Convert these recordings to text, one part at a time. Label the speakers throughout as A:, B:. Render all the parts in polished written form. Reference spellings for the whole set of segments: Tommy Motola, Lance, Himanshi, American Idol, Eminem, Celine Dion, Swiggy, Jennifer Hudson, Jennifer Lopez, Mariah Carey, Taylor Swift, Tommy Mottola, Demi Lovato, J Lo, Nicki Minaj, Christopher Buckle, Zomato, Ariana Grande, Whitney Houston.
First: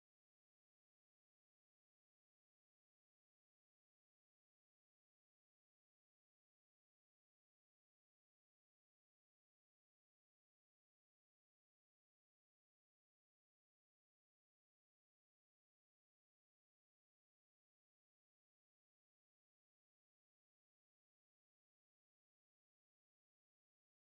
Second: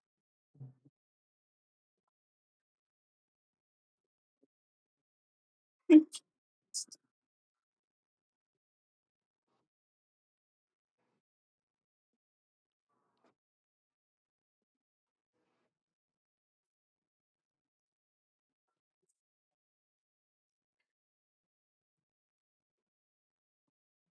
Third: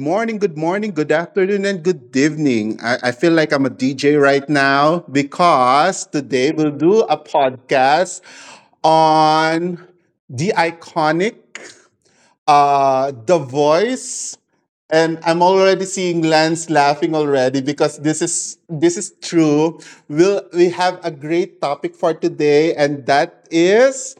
A: morning, good morning, good afternoon, and good evening. I feel like I'm a DJ right now because today we'll do a podcast on the the voice. And I'm already seeing Lance laughing already because this is true. We have a great topic for today, and that is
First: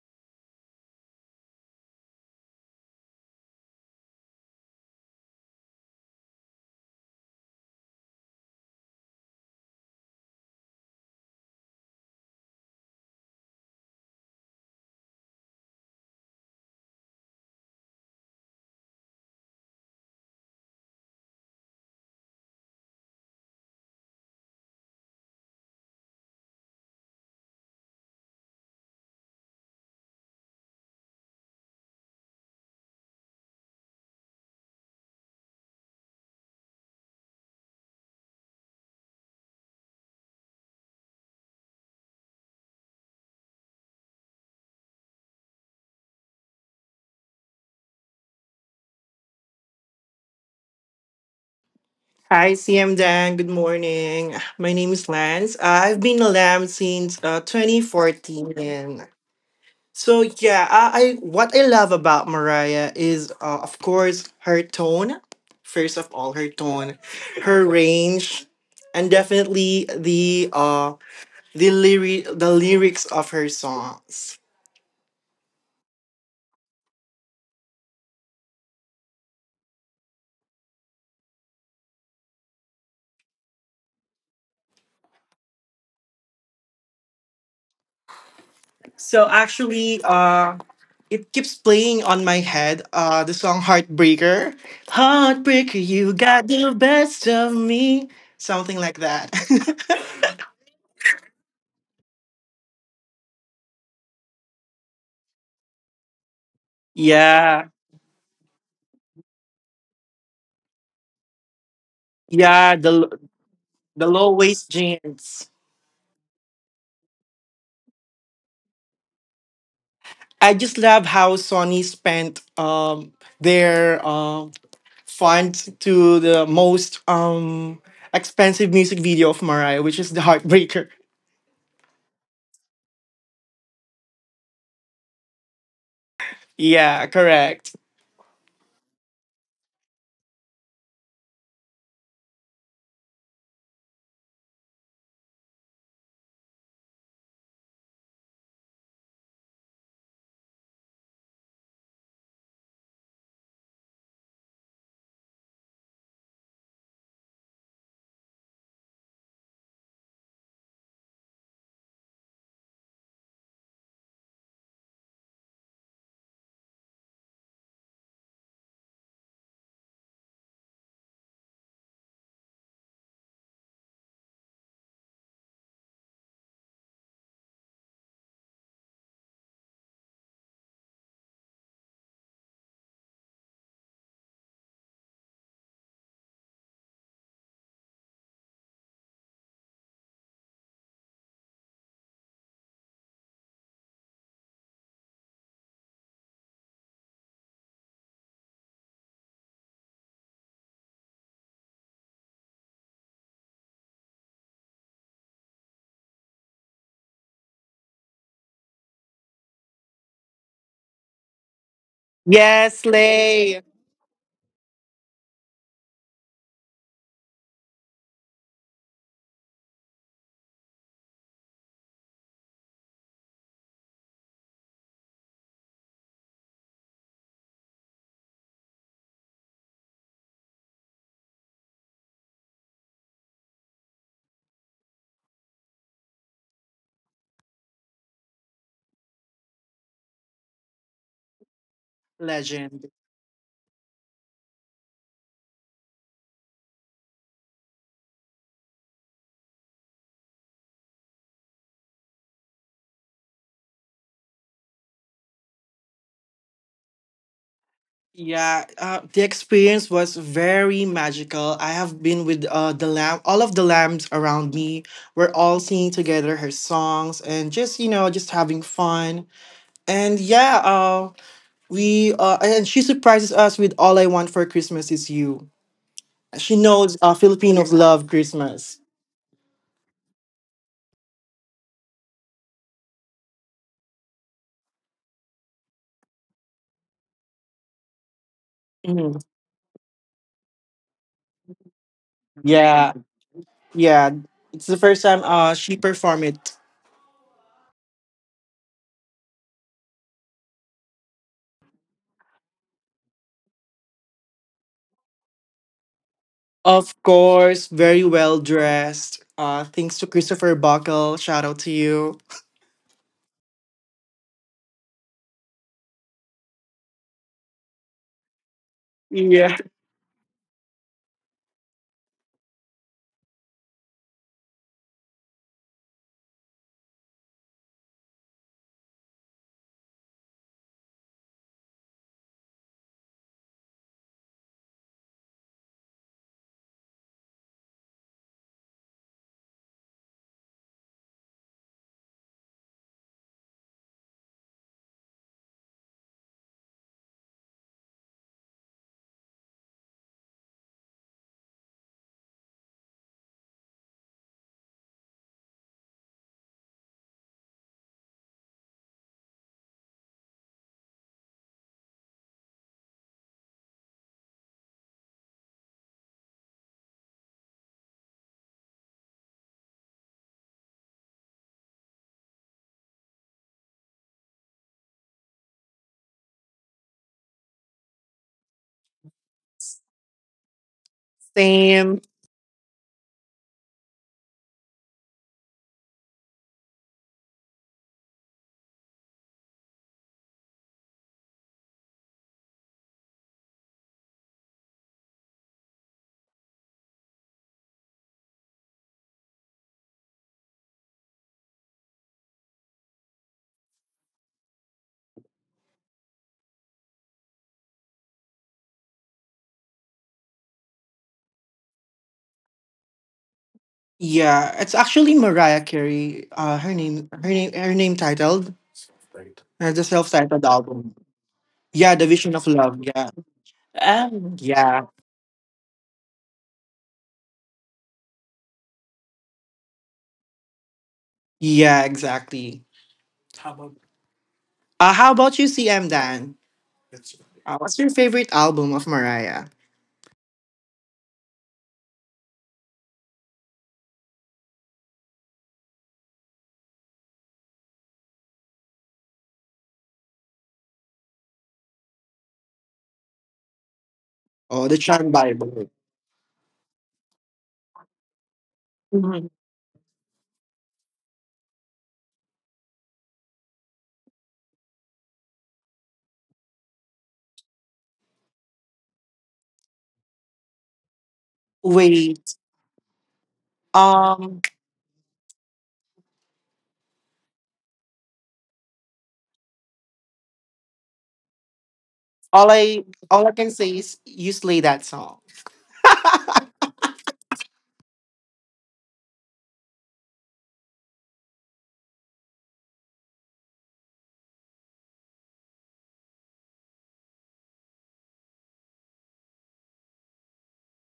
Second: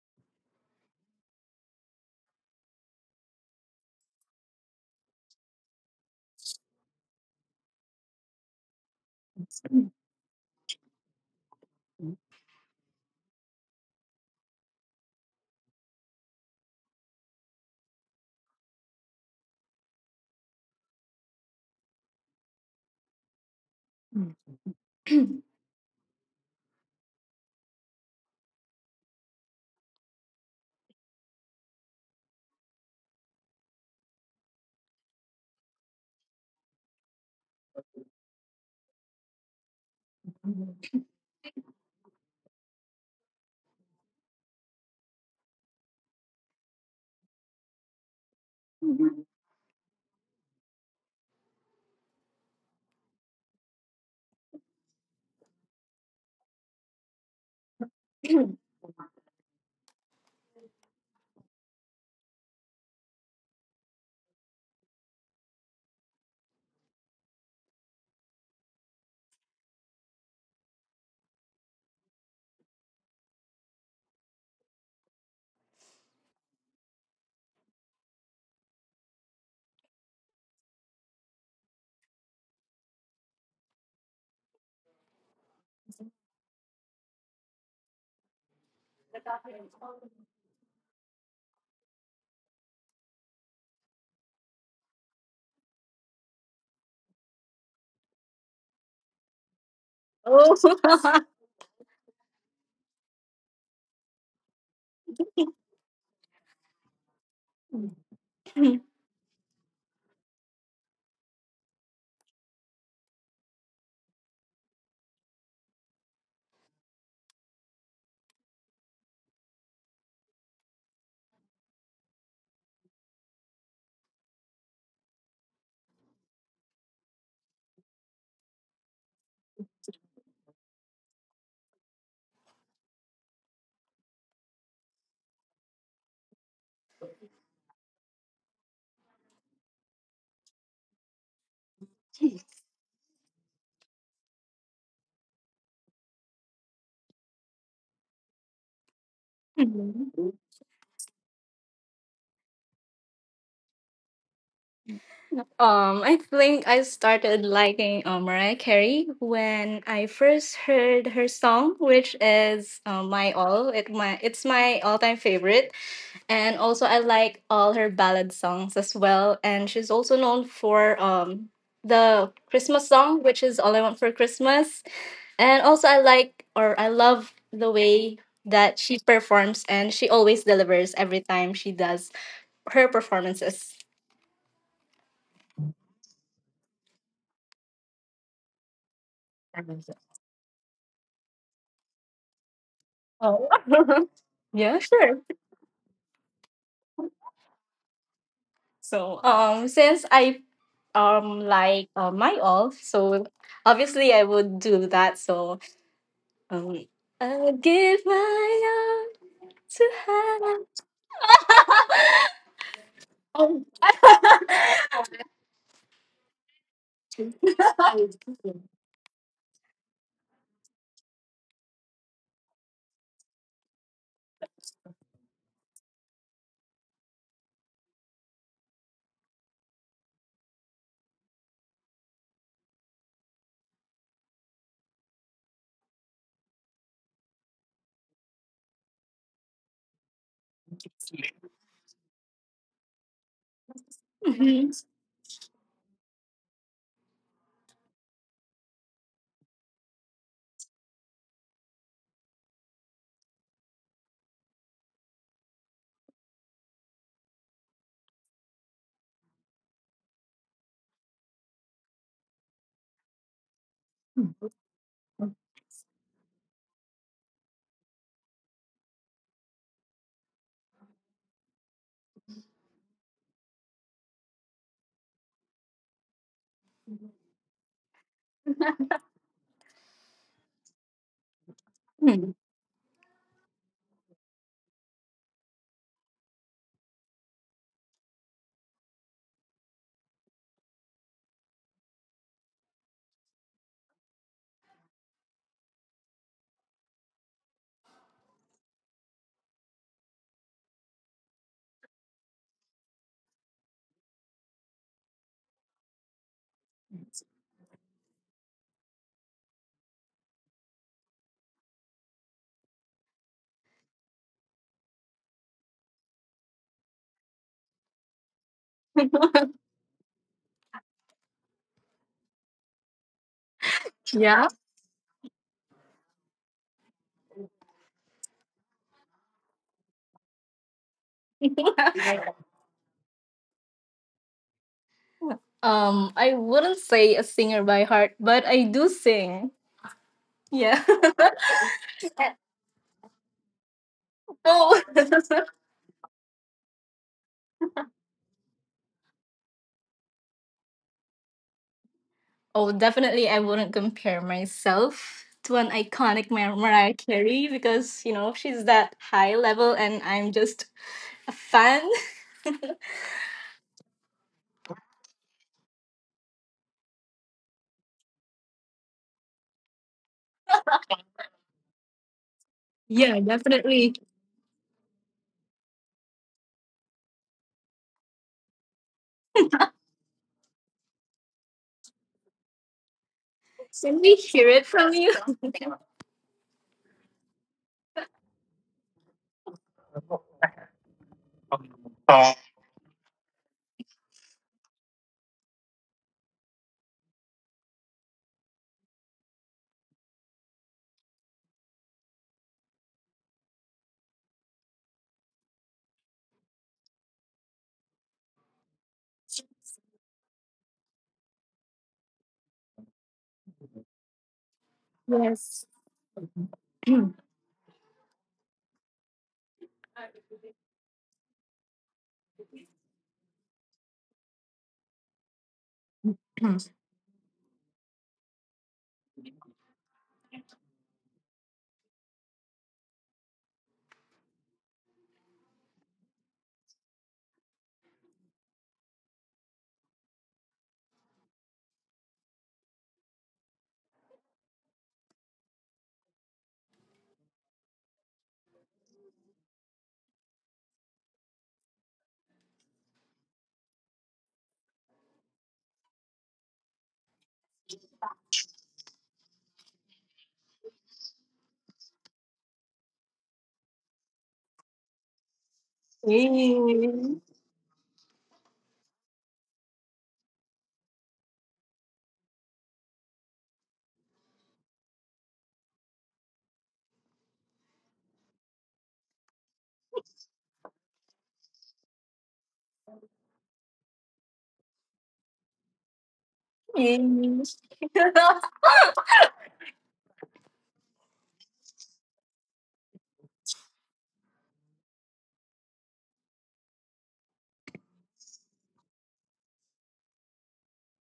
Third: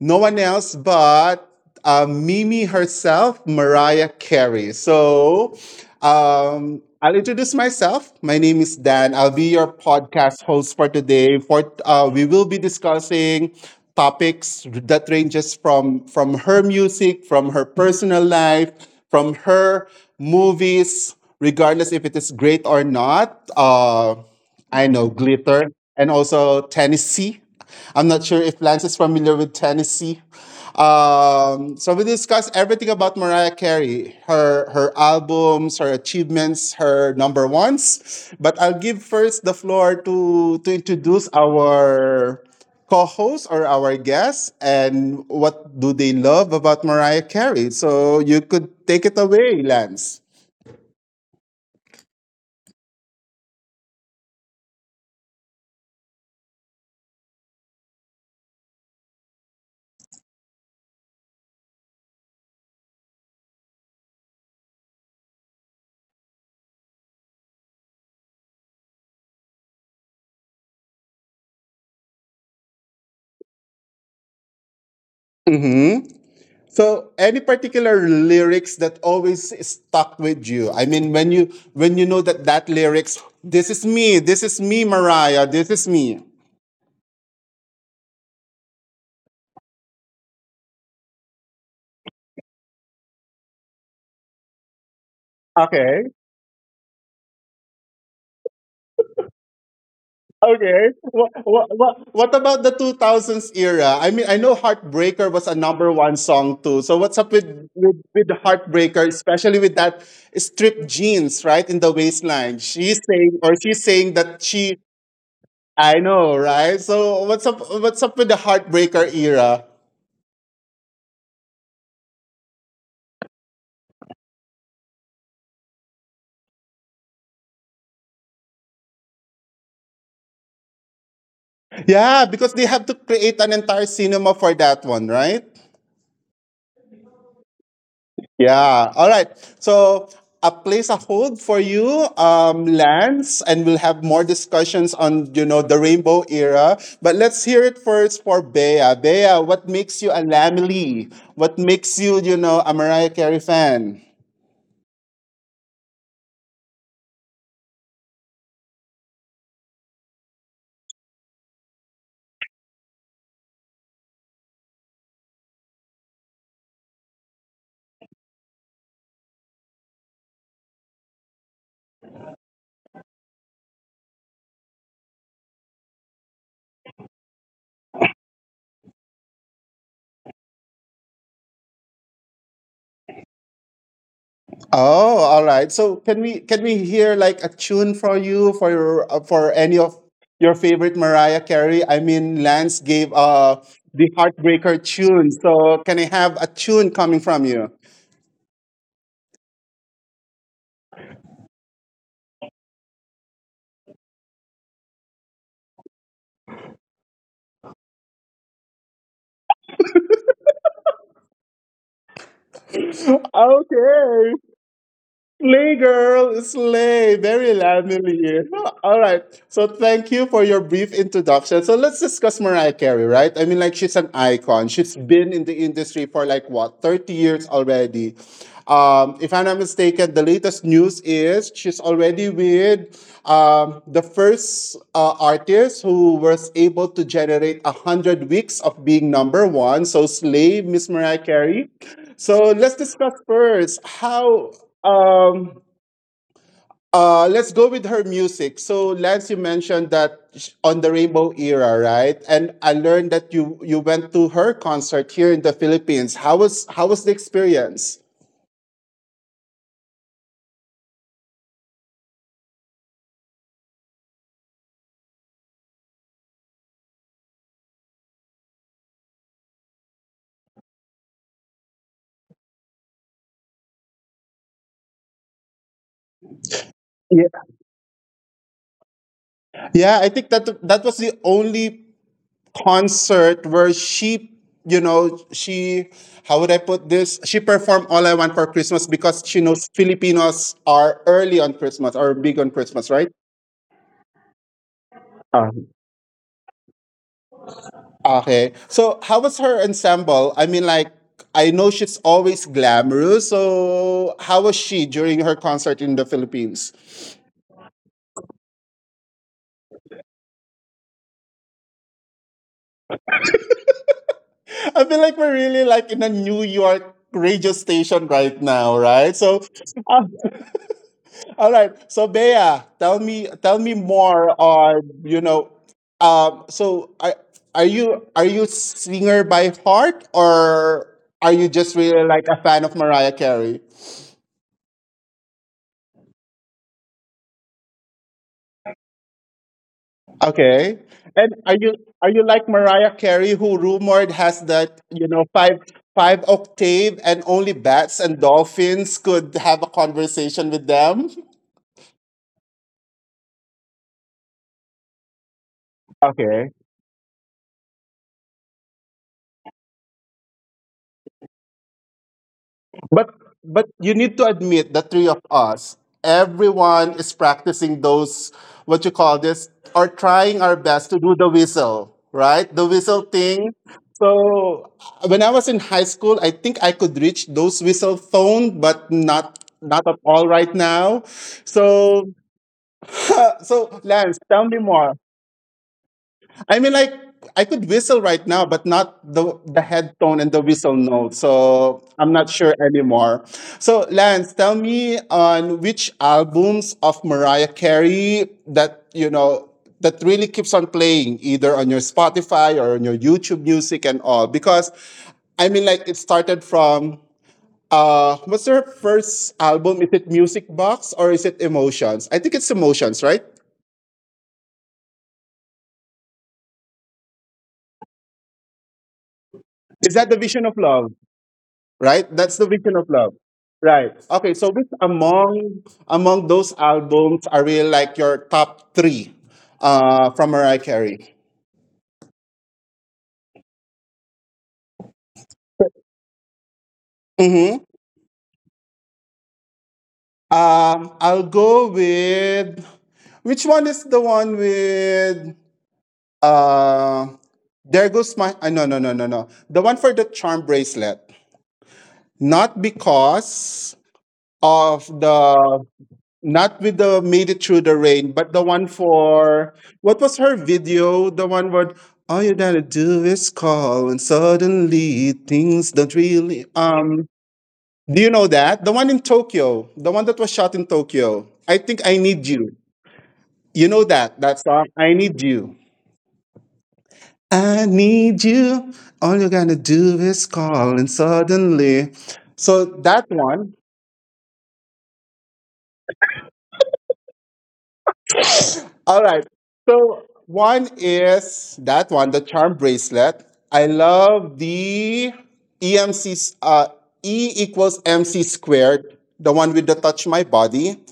A: no one else but Mimi herself, Mariah Carey. I'll introduce myself. My name is Dan. I'll be your
B: Oh.
A: podcast host for today. For we will be discussing topics that ranges from her music, from her personal life, from her movies, regardless if it is great or not.
B: um,
A: I know Glitter and also Tennessee. I'm not sure if Lance is familiar with Tennessee. So we discussed everything about Mariah Carey, her albums, her achievements, her number ones. But I'll give first the floor to introduce our co-host or our guest and what do they love about Mariah Carey. So you could take it away, Lance.
C: Hi, CM Dan. Good morning. My name is Lance. I've been a lamb since 2014. So yeah, I what I love about Mariah is of course her tone. First of all, her tone, her range, and definitely the the lyric the lyrics of her songs.
A: Mm-hmm. So, any particular lyrics that always stuck with you? I mean, when you know that lyrics, this is me, Mariah, this is me.
C: So actually, it keeps playing on my head. The song "Heartbreaker," "Heartbreaker," you
A: Okay,
C: got the best of me, something like that.
A: okay. What about the 2000s era? I mean, I know Heartbreaker was a number one song too. So,
C: Yeah,
A: with Heartbreaker, especially with that stripped jeans, right, in the waistline?
C: yeah,
A: She's saying, or she's
C: the
A: saying
C: low
A: that
C: waist
A: she,
C: jeans.
A: I know, right? So, what's up with the Heartbreaker era?
C: I just love how Sony spent their funds to the most expensive music video of Mariah, which is the Heartbreaker.
A: Yeah, because they have to create an entire cinema for that one, right?
C: Yeah, correct.
A: Yeah. All right. So a place a hold for you, Lance, and we'll have more discussions on you know the Rainbow era. But let's hear it first for Bea. Bea, what makes you a Lamely? What makes you you know a Mariah Carey fan?
B: I think I started liking Mariah Carey when I first heard her song, which is "My All." It's my all-time favorite, and also I like all her ballad songs as well. And she's also known for the Christmas song, which is "All I Want for Christmas." And also, I like or I love the way that she performs and she always delivers every time she does her performances.
A: Oh, all right. So can we hear like a tune for you for your for any of your favorite Mariah Carey? I mean, Lance gave
B: Oh,
A: the
B: yeah,
A: Heartbreaker
B: sure.
A: tune. So can I have a tune coming from you?
B: So, since I like my all, so obviously I would do that. So, um, I'll give my all to heaven.
C: Yes, Lay.
B: Um,
A: Okay. Slay, girl, slay. Very Lamely. All right. So thank you for your brief introduction. So let's discuss Mariah Carey, right? I mean, like she's an icon. She's been in the industry for like what, 30 years already. If I'm not mistaken, the latest news is she's already with the first artist who was able to generate 100 weeks of being number one. So slay, Miss Mariah Carey. So let's
C: Legend.
A: discuss first how. Um, let's go with her music. So, Lance, you mentioned that on the Rainbow era, right? And I learned that you went to her concert here in the Philippines. How was the experience?
C: Yeah, the experience was very magical. I have been with the lamb, all of the lambs around me. We're all singing together her songs and just, you know, just having fun. And yeah, we and she surprises us with "All I Want for Christmas Is You." She knows
A: Yeah,
C: Filipinos love Christmas.
A: yeah. I think that that was the only
B: Mhm.
A: concert where she, you know, she. How would I put this? She performed "All I Want for Christmas"
C: Mhm.
A: because she knows Filipinos are early on Christmas or big on Christmas,
C: Yeah,
A: right?
C: yeah. It's the first time she performed it.
A: Okay. So how was her ensemble? I mean, like, I know she's always glamorous. So how was she during her concert in the Philippines?
C: Of course, very well dressed. Thanks to Christopher Buckle. Shout out to you.
A: I feel like we're really like in a New York radio station right now, right? So,
C: Yeah.
A: uh, all right. So Bea, tell me more
B: Yeah.
A: on you know. So are you are you singer by heart or are you just really like a fan of Mariah Carey?
B: I wouldn't say a singer by heart, but I do sing. Yeah.
A: Okay. And are you like Mariah Carey who rumored has
B: oh.
A: that, you know, five octave and only bats and dolphins could have a conversation with them?
B: Oh, definitely I wouldn't compare myself to an iconic
A: Okay.
B: Mariah Carey because, you know, she's that high level and I'm just a fan.
A: But you need to admit the three of us, everyone is practicing those what you call this or trying our best to do the whistle, right? The whistle
B: Yeah,
A: thing.
B: definitely.
A: So when I was in high school, I think I could reach those whistle tone, but not at all right now.
C: Same.
A: So so
B: Can we
A: Lance,
B: hear
A: tell
B: it
A: me
B: from
A: more.
B: you?
A: I mean, like I could whistle right now, but not the head tone and the whistle note. So I'm not sure anymore. So Lance, tell me on which albums of Mariah Carey that you know that really keeps on playing, either on your Spotify or on your YouTube Music and all, because I mean, like it started from. What's her first album? Is it Music Box or is it Emotions? I think it's Emotions, right?
C: Yeah, it's actually
B: yes.
C: Mariah Carey. Her name, her name, her name titled the
A: Is that the
C: self-titled
A: Vision of Love?
C: album. Yeah,
A: Right?
C: the Vision
A: That's
C: of
A: the Vision
C: Love.
A: of
C: Yeah.
A: Love. Right. Okay, so which
C: Yeah.
A: among those albums are really like your top three from Mariah Carey?
C: Yeah. Exactly. How about? How about you, CM Dan?
A: Mm-hmm.
C: What's your favorite album of Mariah?
A: I'll go with which one is the one with uh there goes my no. The one for the Charm Bracelet. Not because
C: Oh, the
A: of
C: Charm
A: the
C: Bible.
A: not with the Made It Through the Rain, but the one
C: Mhm.
A: for what was her video? The one where all you gotta do is call, and suddenly things don't
B: Yay.
A: really. Do you know that the one in Tokyo, the one that was shot in Tokyo? I think I Need
C: Wait.
A: You. You know that
C: Um.
A: that song. I Need You. I Need You. All you gotta do is call, and suddenly.
C: All
A: So
C: I
A: that
C: all I can
A: one,
C: say is you slay that song.
B: Yay.
A: all right. So one is that one, the Charm Bracelet. I love the EMC, 's, E equals MC squared, the one with the Touch My Body.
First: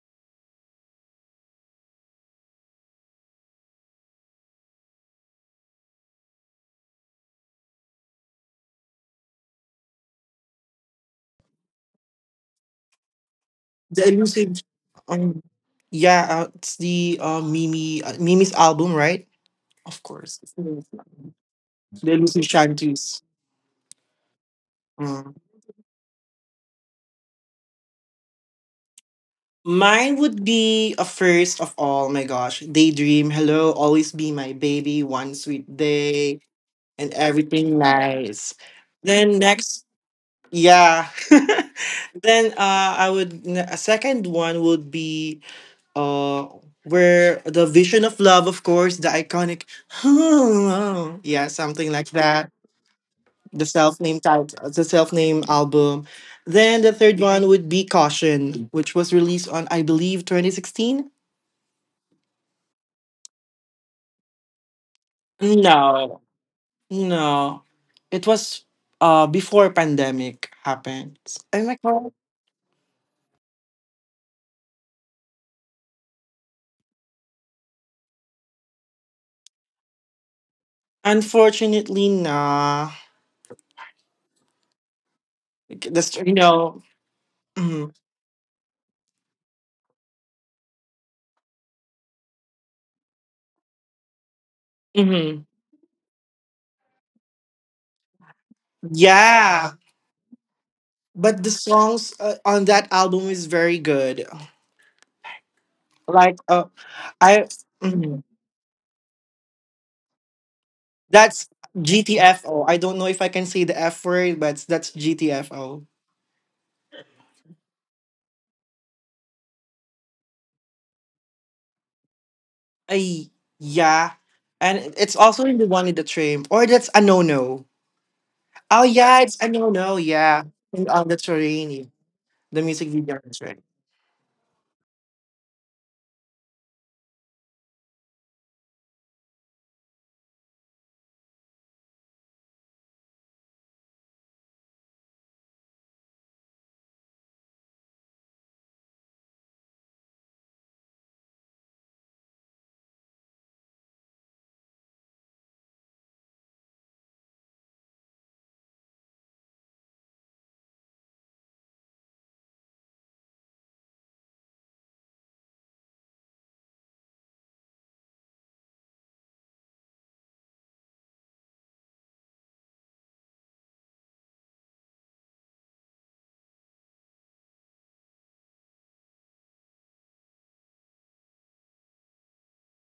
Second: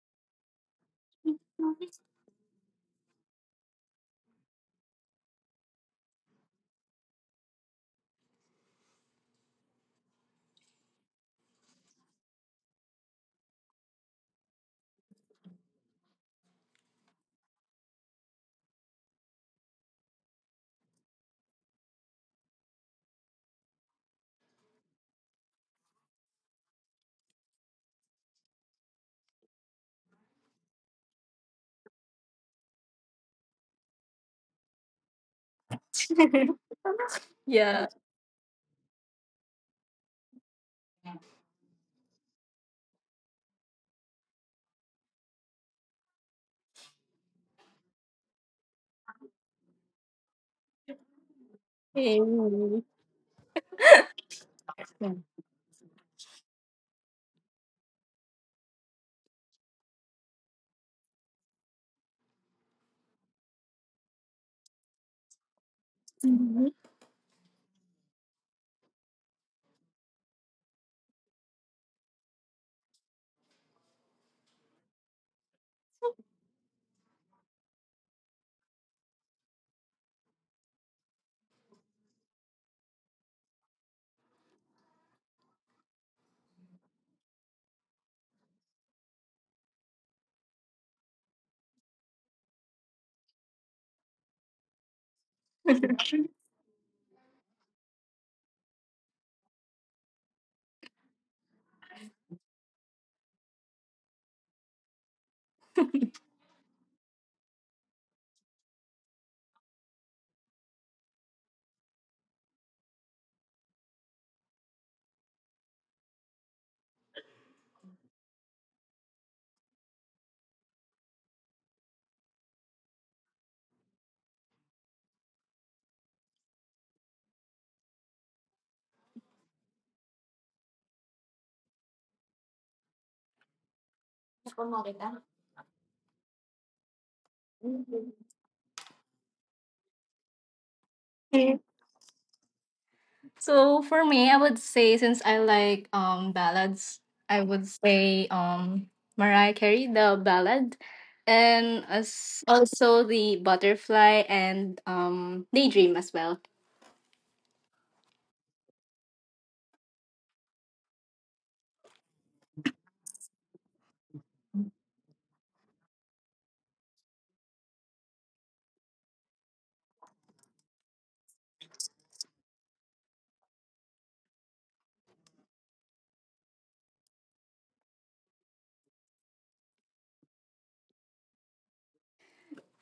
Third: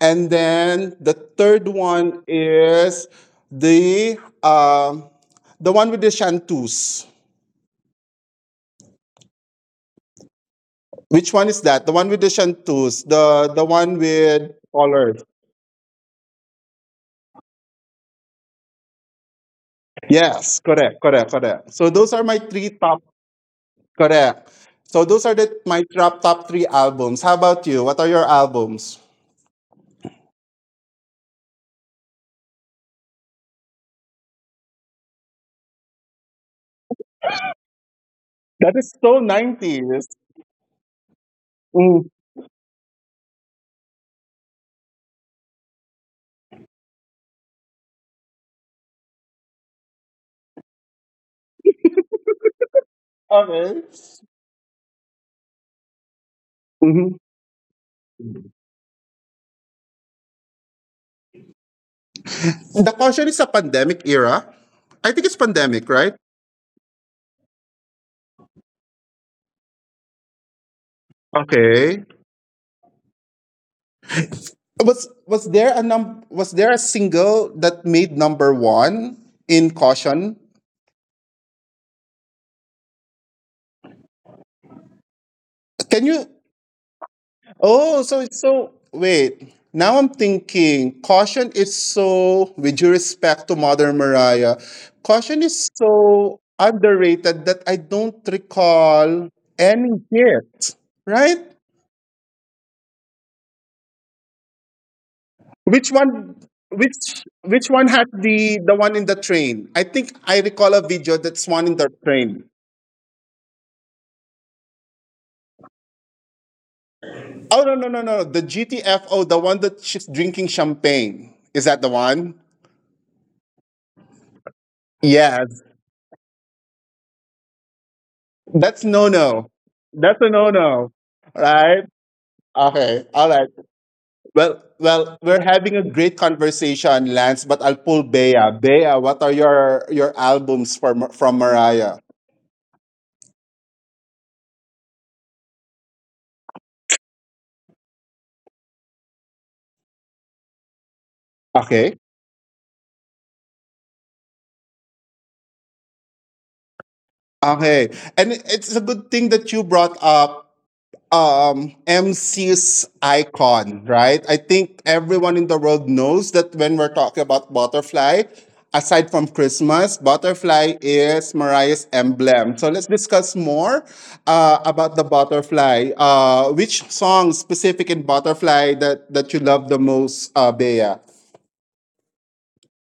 A: And then the third one is the um the one with the chanteuse. Which one is that? The one with the chanteuse, the one
C: The
A: with
C: elusive.
A: colors.
C: Um, yeah, it's the Mimi's album, right? Of course. It's
A: Yes, correct, correct, correct. So those
C: The
A: are my
C: elusive
A: three top
C: shanties.
A: correct. So those are
C: Mm.
A: the my top top three albums. How about you? What are your albums?
C: Mine would be a first of all, my gosh, Daydream, Hello, Always Be My Baby, One Sweet Day, and Everything
B: yeah.
C: Nice.
A: That is so
C: Then next,
A: 90s.
C: yeah.
A: Mm.
C: then I would, a second one would be uh where the vision of love of course the iconic yeah something like
B: Yay.
C: that the
A: Okay.
C: self-name title the self-name album then the
A: Mhm.
C: third one would be caution which was released on I believe 2016.
A: The Caution is a pandemic era. I think it's pandemic,
C: No
A: right?
C: no, it was before pandemic happened, am I correct?
A: Okay. Was there a num was there a single that made number one in Caution?
C: Unfortunately nah, that's
A: Can
C: you
A: you
C: know, mhm,
A: oh, so it's so. Wait, now I'm thinking. Caution is so, with due respect to Mother Mariah,
C: mhm.
A: Caution is so underrated that I don't recall
C: Yeah,
A: any hit.
C: but the
A: Right?
C: songs on that album is very good.
A: Which
C: Like
A: one? Which
C: I
A: which one had
C: mhm,
A: the one in the train? I think I recall a video
C: that's
A: that's one in the train.
C: GTFO. I don't know if I can say the F word, but that's GTFO.
A: Oh no, no, no, no! The GTFO, the one that she's drinking champagne. Is that the one?
C: Ay, yeah. And it's also in
A: Yes.
C: the one in the train, or that's a no no. Oh
A: That's no
C: yeah, it's a
A: no.
C: no no.
A: That's a
C: Yeah,
A: no
C: and
A: no.
C: on the train,
A: Right?
C: yeah, the music
A: Okay.
C: video on
A: All
C: the
A: right.
C: train.
A: Well, well, we're having a great conversation, Lance. But I'll pull
B: Mm-hmm.
A: Bea. Bea, what are your albums from
B: Okay.
A: Mariah?
B: So for me, I would say since I like ballads, I would say Mariah Carey, the ballad, and
A: Okay.
B: as also the butterfly and daydream as well.
A: Okay. And it's a good thing that you brought up MC's icon, right? I think everyone in the world knows that when we're talking about Butterfly, aside from Christmas, Butterfly is Mariah's emblem. So let's discuss more about the Butterfly. Which song specific in Butterfly that that you love the most, Bea?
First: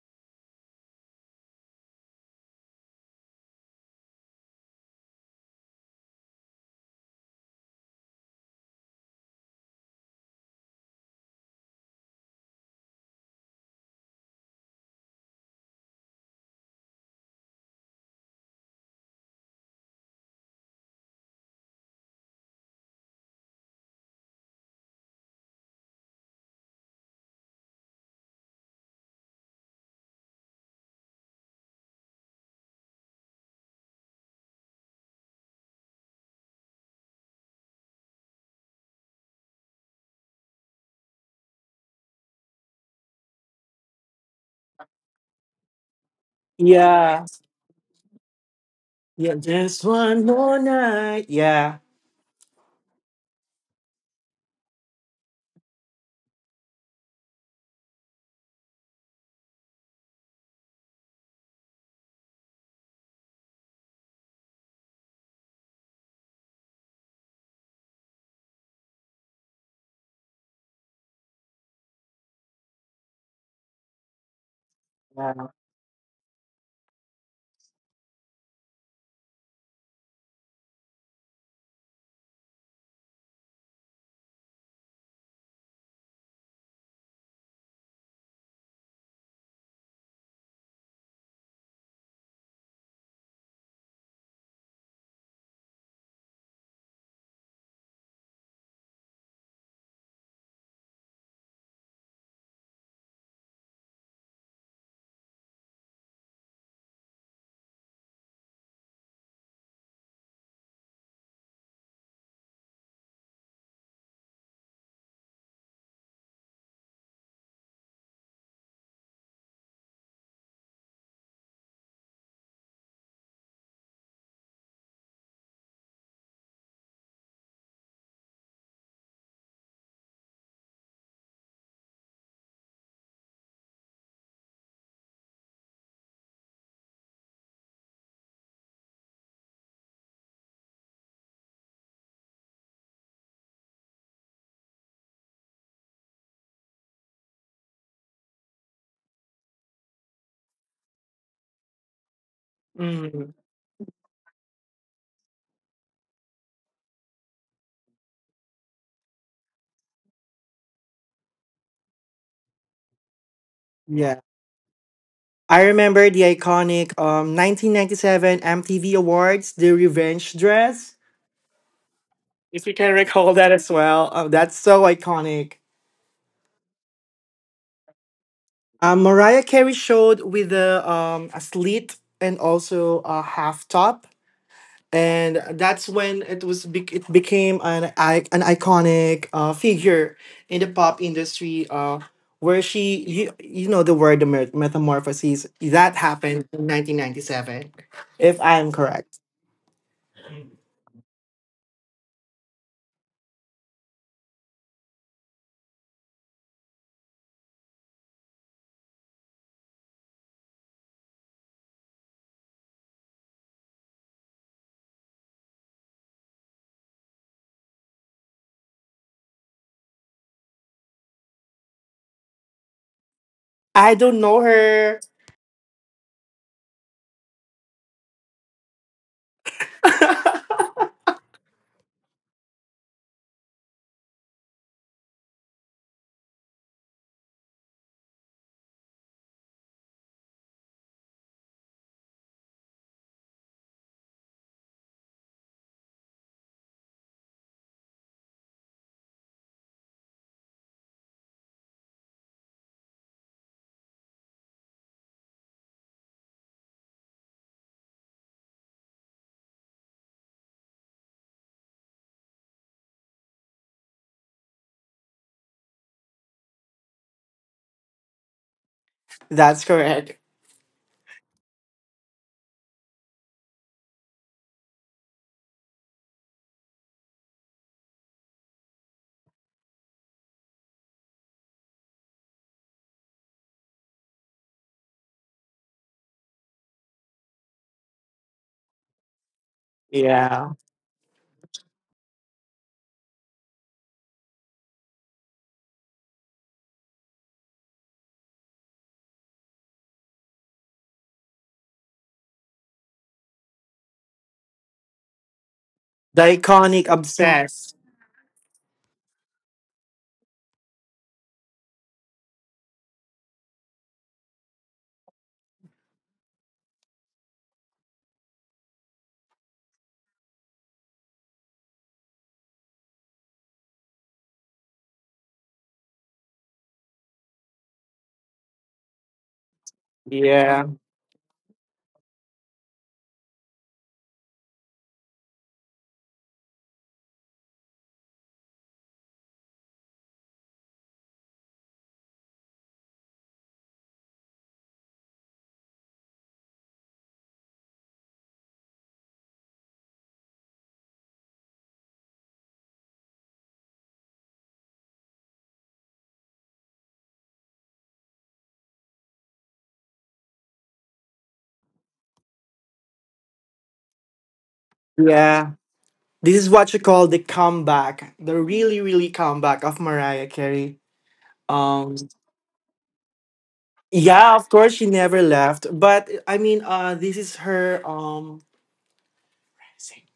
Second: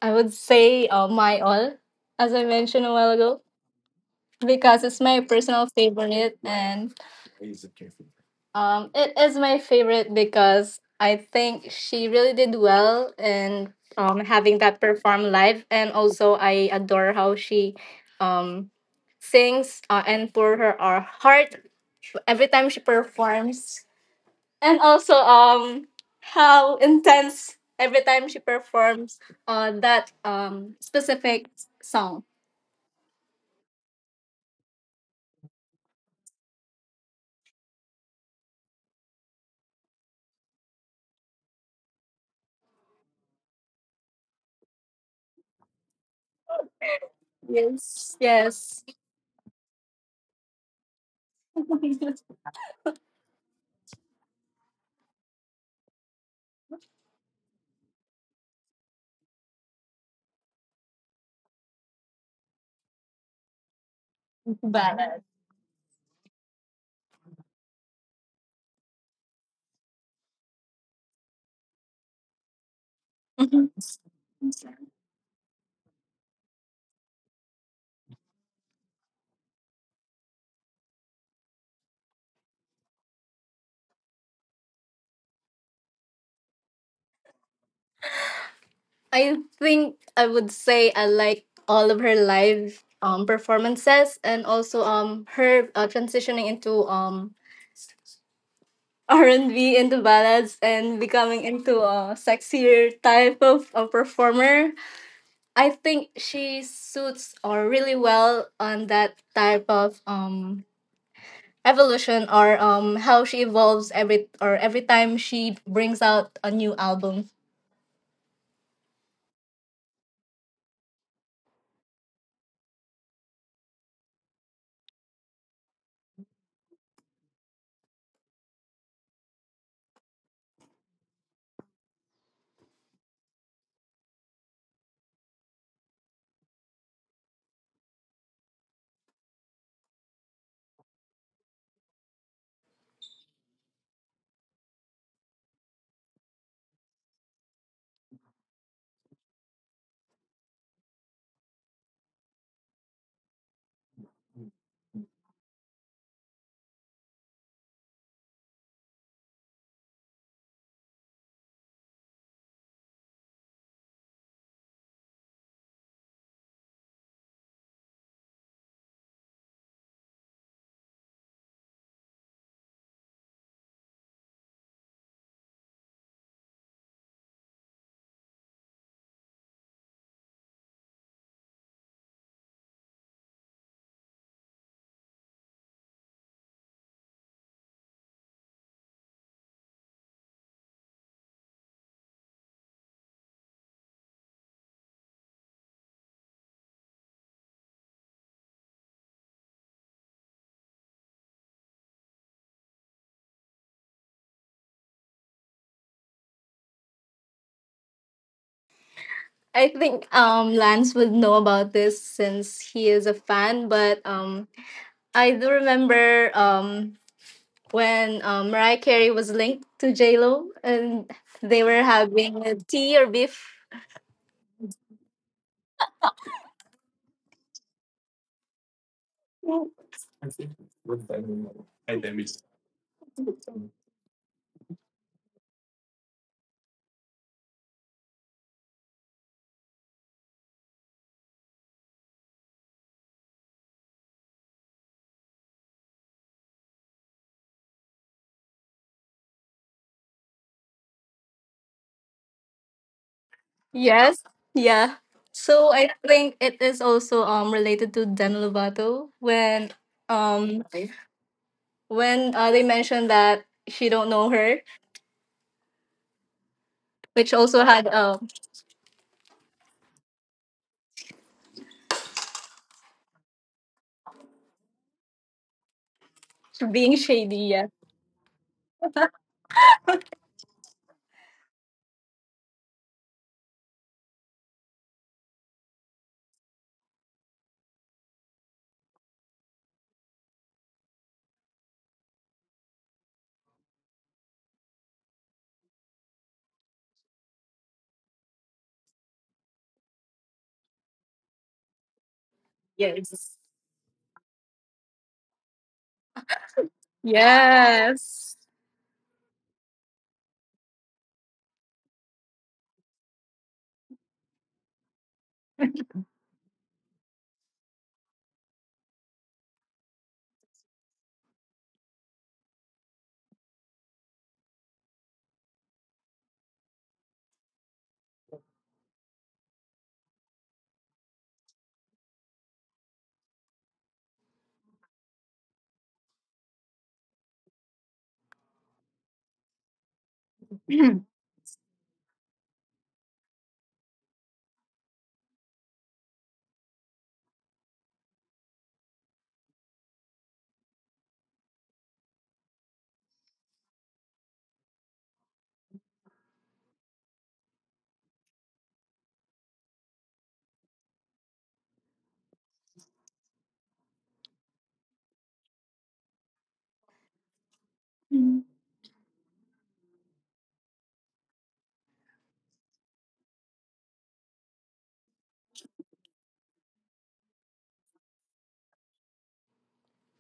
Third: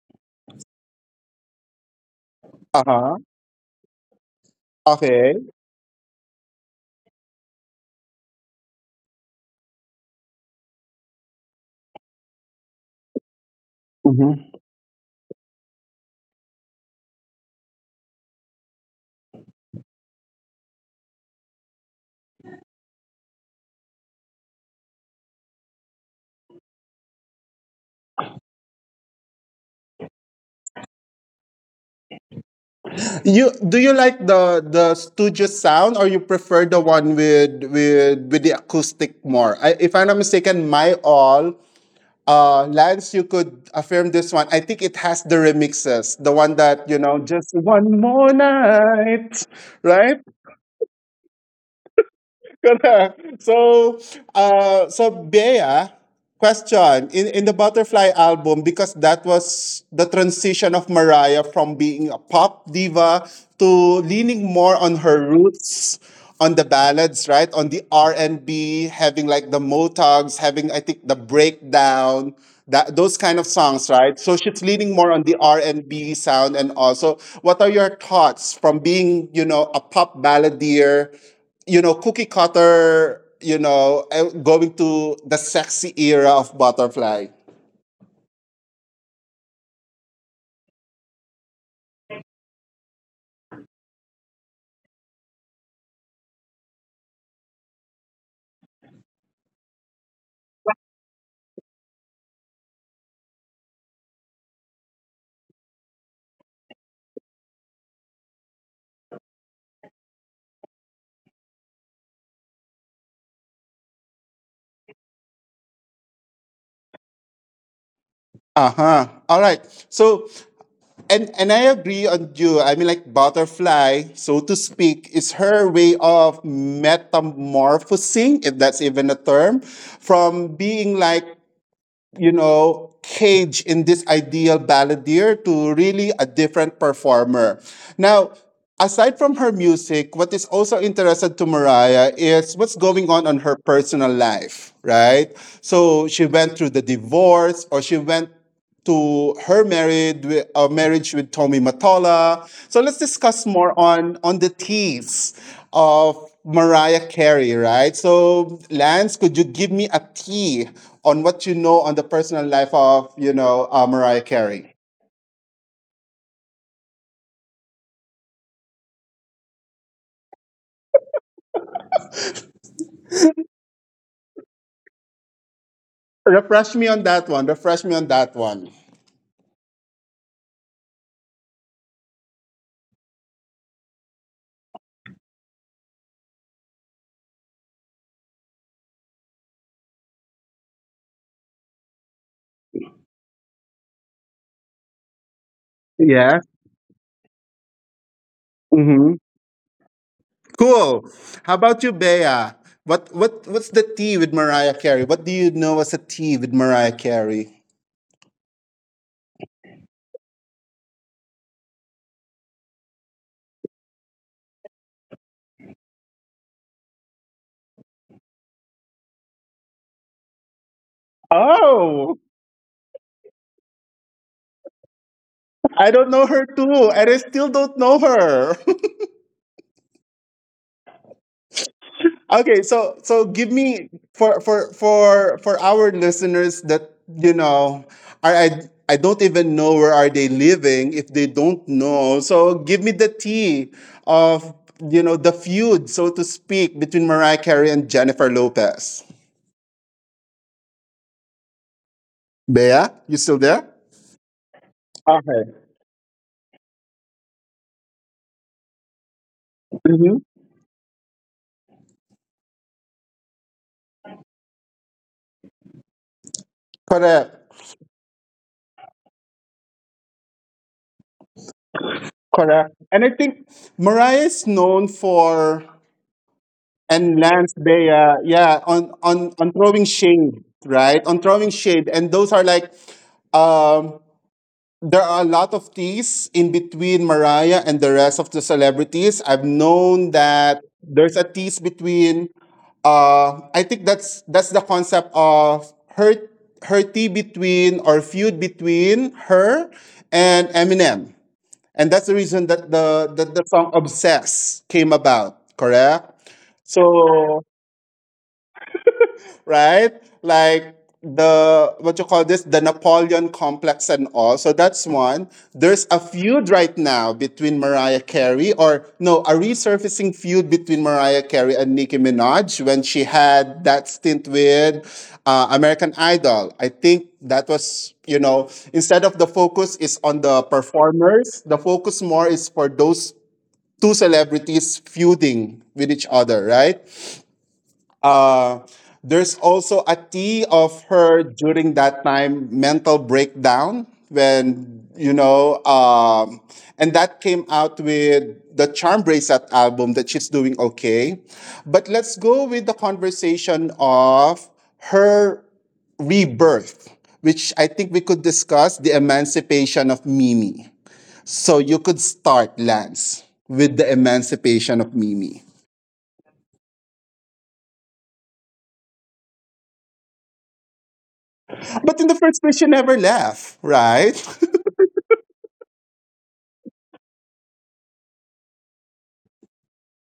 B: I would say my all, as I
A: Uh
B: mentioned a while
A: huh.
B: ago, because it's my
A: Okay.
B: personal favorite and it is my favorite because I think she really did well in
A: Mm-hmm.
B: having that perform live, and also I adore how she um sings and pour her heart every time she performs, and also how intense every time she performs that specific song.
A: You do you like the studio sound or you prefer the one with the acoustic more? I, if I'm not mistaken, my all Lance, you could affirm this one. I think it has the remixes, the one that you know,
C: Yeah,
A: just one
B: Yes.
A: more
B: Yes.
C: yeah.
A: night,
C: Just
A: right?
C: one more night. Yeah.
A: Correct. So so Bea question in the Butterfly album because that was the transition of Mariah from being a pop diva to leaning more on her
B: Ballad.
A: roots on the ballads right on the R&B having like the Motogs having I think the breakdown that those kind of songs right so she's leaning more on the
C: Yeah.
A: R&B sound and also what are your thoughts from being you know a pop balladeer you know, cookie cutter, you know, eh, going to the sexy era of Butterfly.
B: I think I would say I like all of her live performances and also her transitioning into R and B into ballads and becoming into a sexier type of a performer. I think she suits or really well on that type of evolution or how she evolves every or every time she brings out a new album.
A: Uh huh. All right. So, and I agree on you. I mean, like Butterfly, so to speak, is her way of metamorphosing, if that's even a term, from being like you know, cage in this ideal balladeer to really a different performer. Now, aside from her music, what is also interested to Mariah is what's going on her personal life, right? So she went through the divorce or she went to her married marriage with Tommy Mottola. So let's
C: Mm.
A: discuss more on the tease of Mariah Carey, right? So Lance, could you give me a tea on what you know on the personal life of, you know,
C: Yeah.
A: Mariah Carey.
C: I remember the iconic 1997 MTV Awards, the revenge dress. If you can recall that as well, that's so iconic.
A: Refresh me on that one. Refresh me on that one.
C: Mariah Carey showed with a slit and also a half top, and that's when it it became an an iconic figure in the pop industry, where you know the word, metamorphoses that
A: Yeah.
C: happened in 1997, if I am
A: Mm-hmm.
C: correct.
A: Cool. How about you, Bea? What's the tea with Mariah Carey? What do you know as a tea with Mariah Carey?
B: I think Lance would know about this since he is a fan, but I do remember when Mariah Carey was linked to J Lo and they were
A: Oh,
B: having a tea or beef.
C: I don't know her.
A: I don't know her too, and I still don't know her. Okay, so so give me for our listeners that you know are I don't even know where are they living if they don't know. So give me the tea of the feud, so to speak, between Mariah Carey and Jennifer Lopez. Bea, you still there?
B: Yes. Yeah.
A: Okay.
B: So I think it is also related to Demi Lovato when
A: hmm
B: Okay. When they mentioned that she don't know her, which also
A: Correct.
B: had
C: That's correct.
A: Correct. And I think Mariah is known for
B: being
A: and
B: shady.
A: Lance
B: Yeah.
A: Bea, yeah, on on throwing shade, right? On throwing shade, and those are like, um, there are a lot of teas in between Mariah and the rest of the celebrities. I've known
C: Yeah,
A: that there's a tease between. I think that's the concept of her her tea between or feud between her and Eminem, and that's the reason that the
B: Yes.
A: that the song "Obsess" came about.
C: the
A: Correct.
C: iconic
A: So
C: obsessed.
B: Yes.
A: right? Like the what you call this, the Napoleon complex and all. So that's one. There's a feud right now between Mariah Carey, or no, a resurfacing feud between Mariah Carey and Nicki Minaj when she had that stint with American Idol. I think that was, instead of the focus is on the
C: Yeah,
A: performers, the focus more is for those two celebrities feuding with each other, right? Uh, there's also a tea of her during that time mental breakdown when and that came out with the Charm Bracelet album that she's doing okay. But let's go with the conversation of her rebirth, which I think we could discuss the emancipation of Mimi. So you could start, Lance, with the emancipation of Mimi.
C: yeah. This is what you call the comeback, the really, really comeback of Mariah Carey. Um,
A: But in the first place, she never left, right?
C: yeah, of course, she never left, but I mean, this is her um,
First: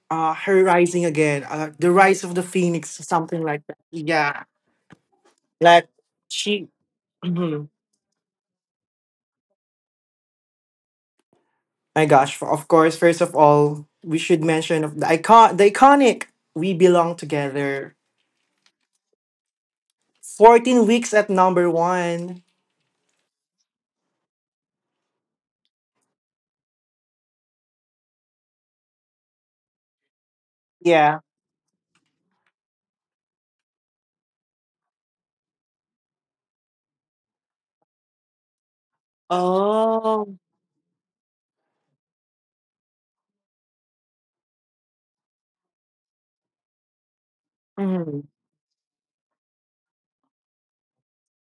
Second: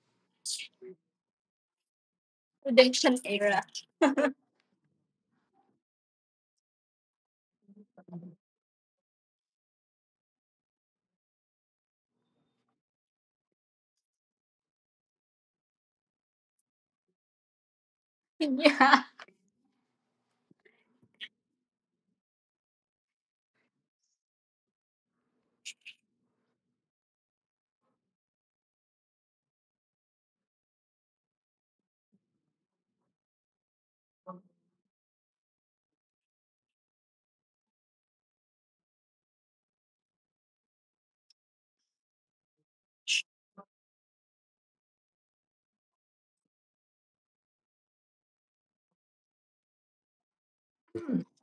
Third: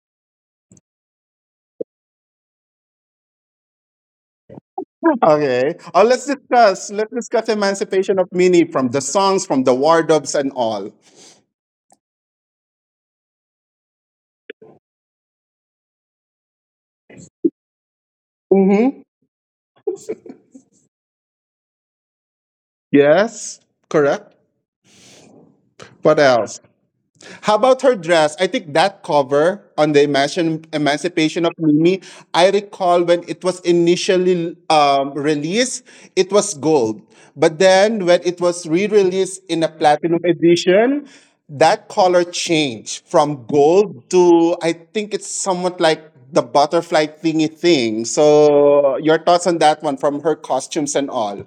C: uh, her rising again, the rise of the phoenix,
B: Redemption
C: something
B: era.
C: like that. Yeah,
A: Okay.
C: like
A: Oh, let's
C: she.
A: discuss. Let's discuss
C: Mhm.
A: emancipation of Mini from the songs, from the wardrobes, and all.
C: My gosh! Of course, first of all, we should mention of the icon, the iconic "We Belong Together."
A: Mm-hmm.
B: Yeah.
C: 14 weeks at number one.
A: Yes. Correct. What else? How about her dress? I think that cover on the
C: Yeah.
A: Emancipation of Mimi, I recall when it was initially released, it was gold. But then when it was re released in a platinum
C: Oh.
A: edition, that color changed from gold to, I think it's somewhat like the butterfly thingy thing.
C: Mm-hmm.
A: So, your thoughts on that one from her costumes and all?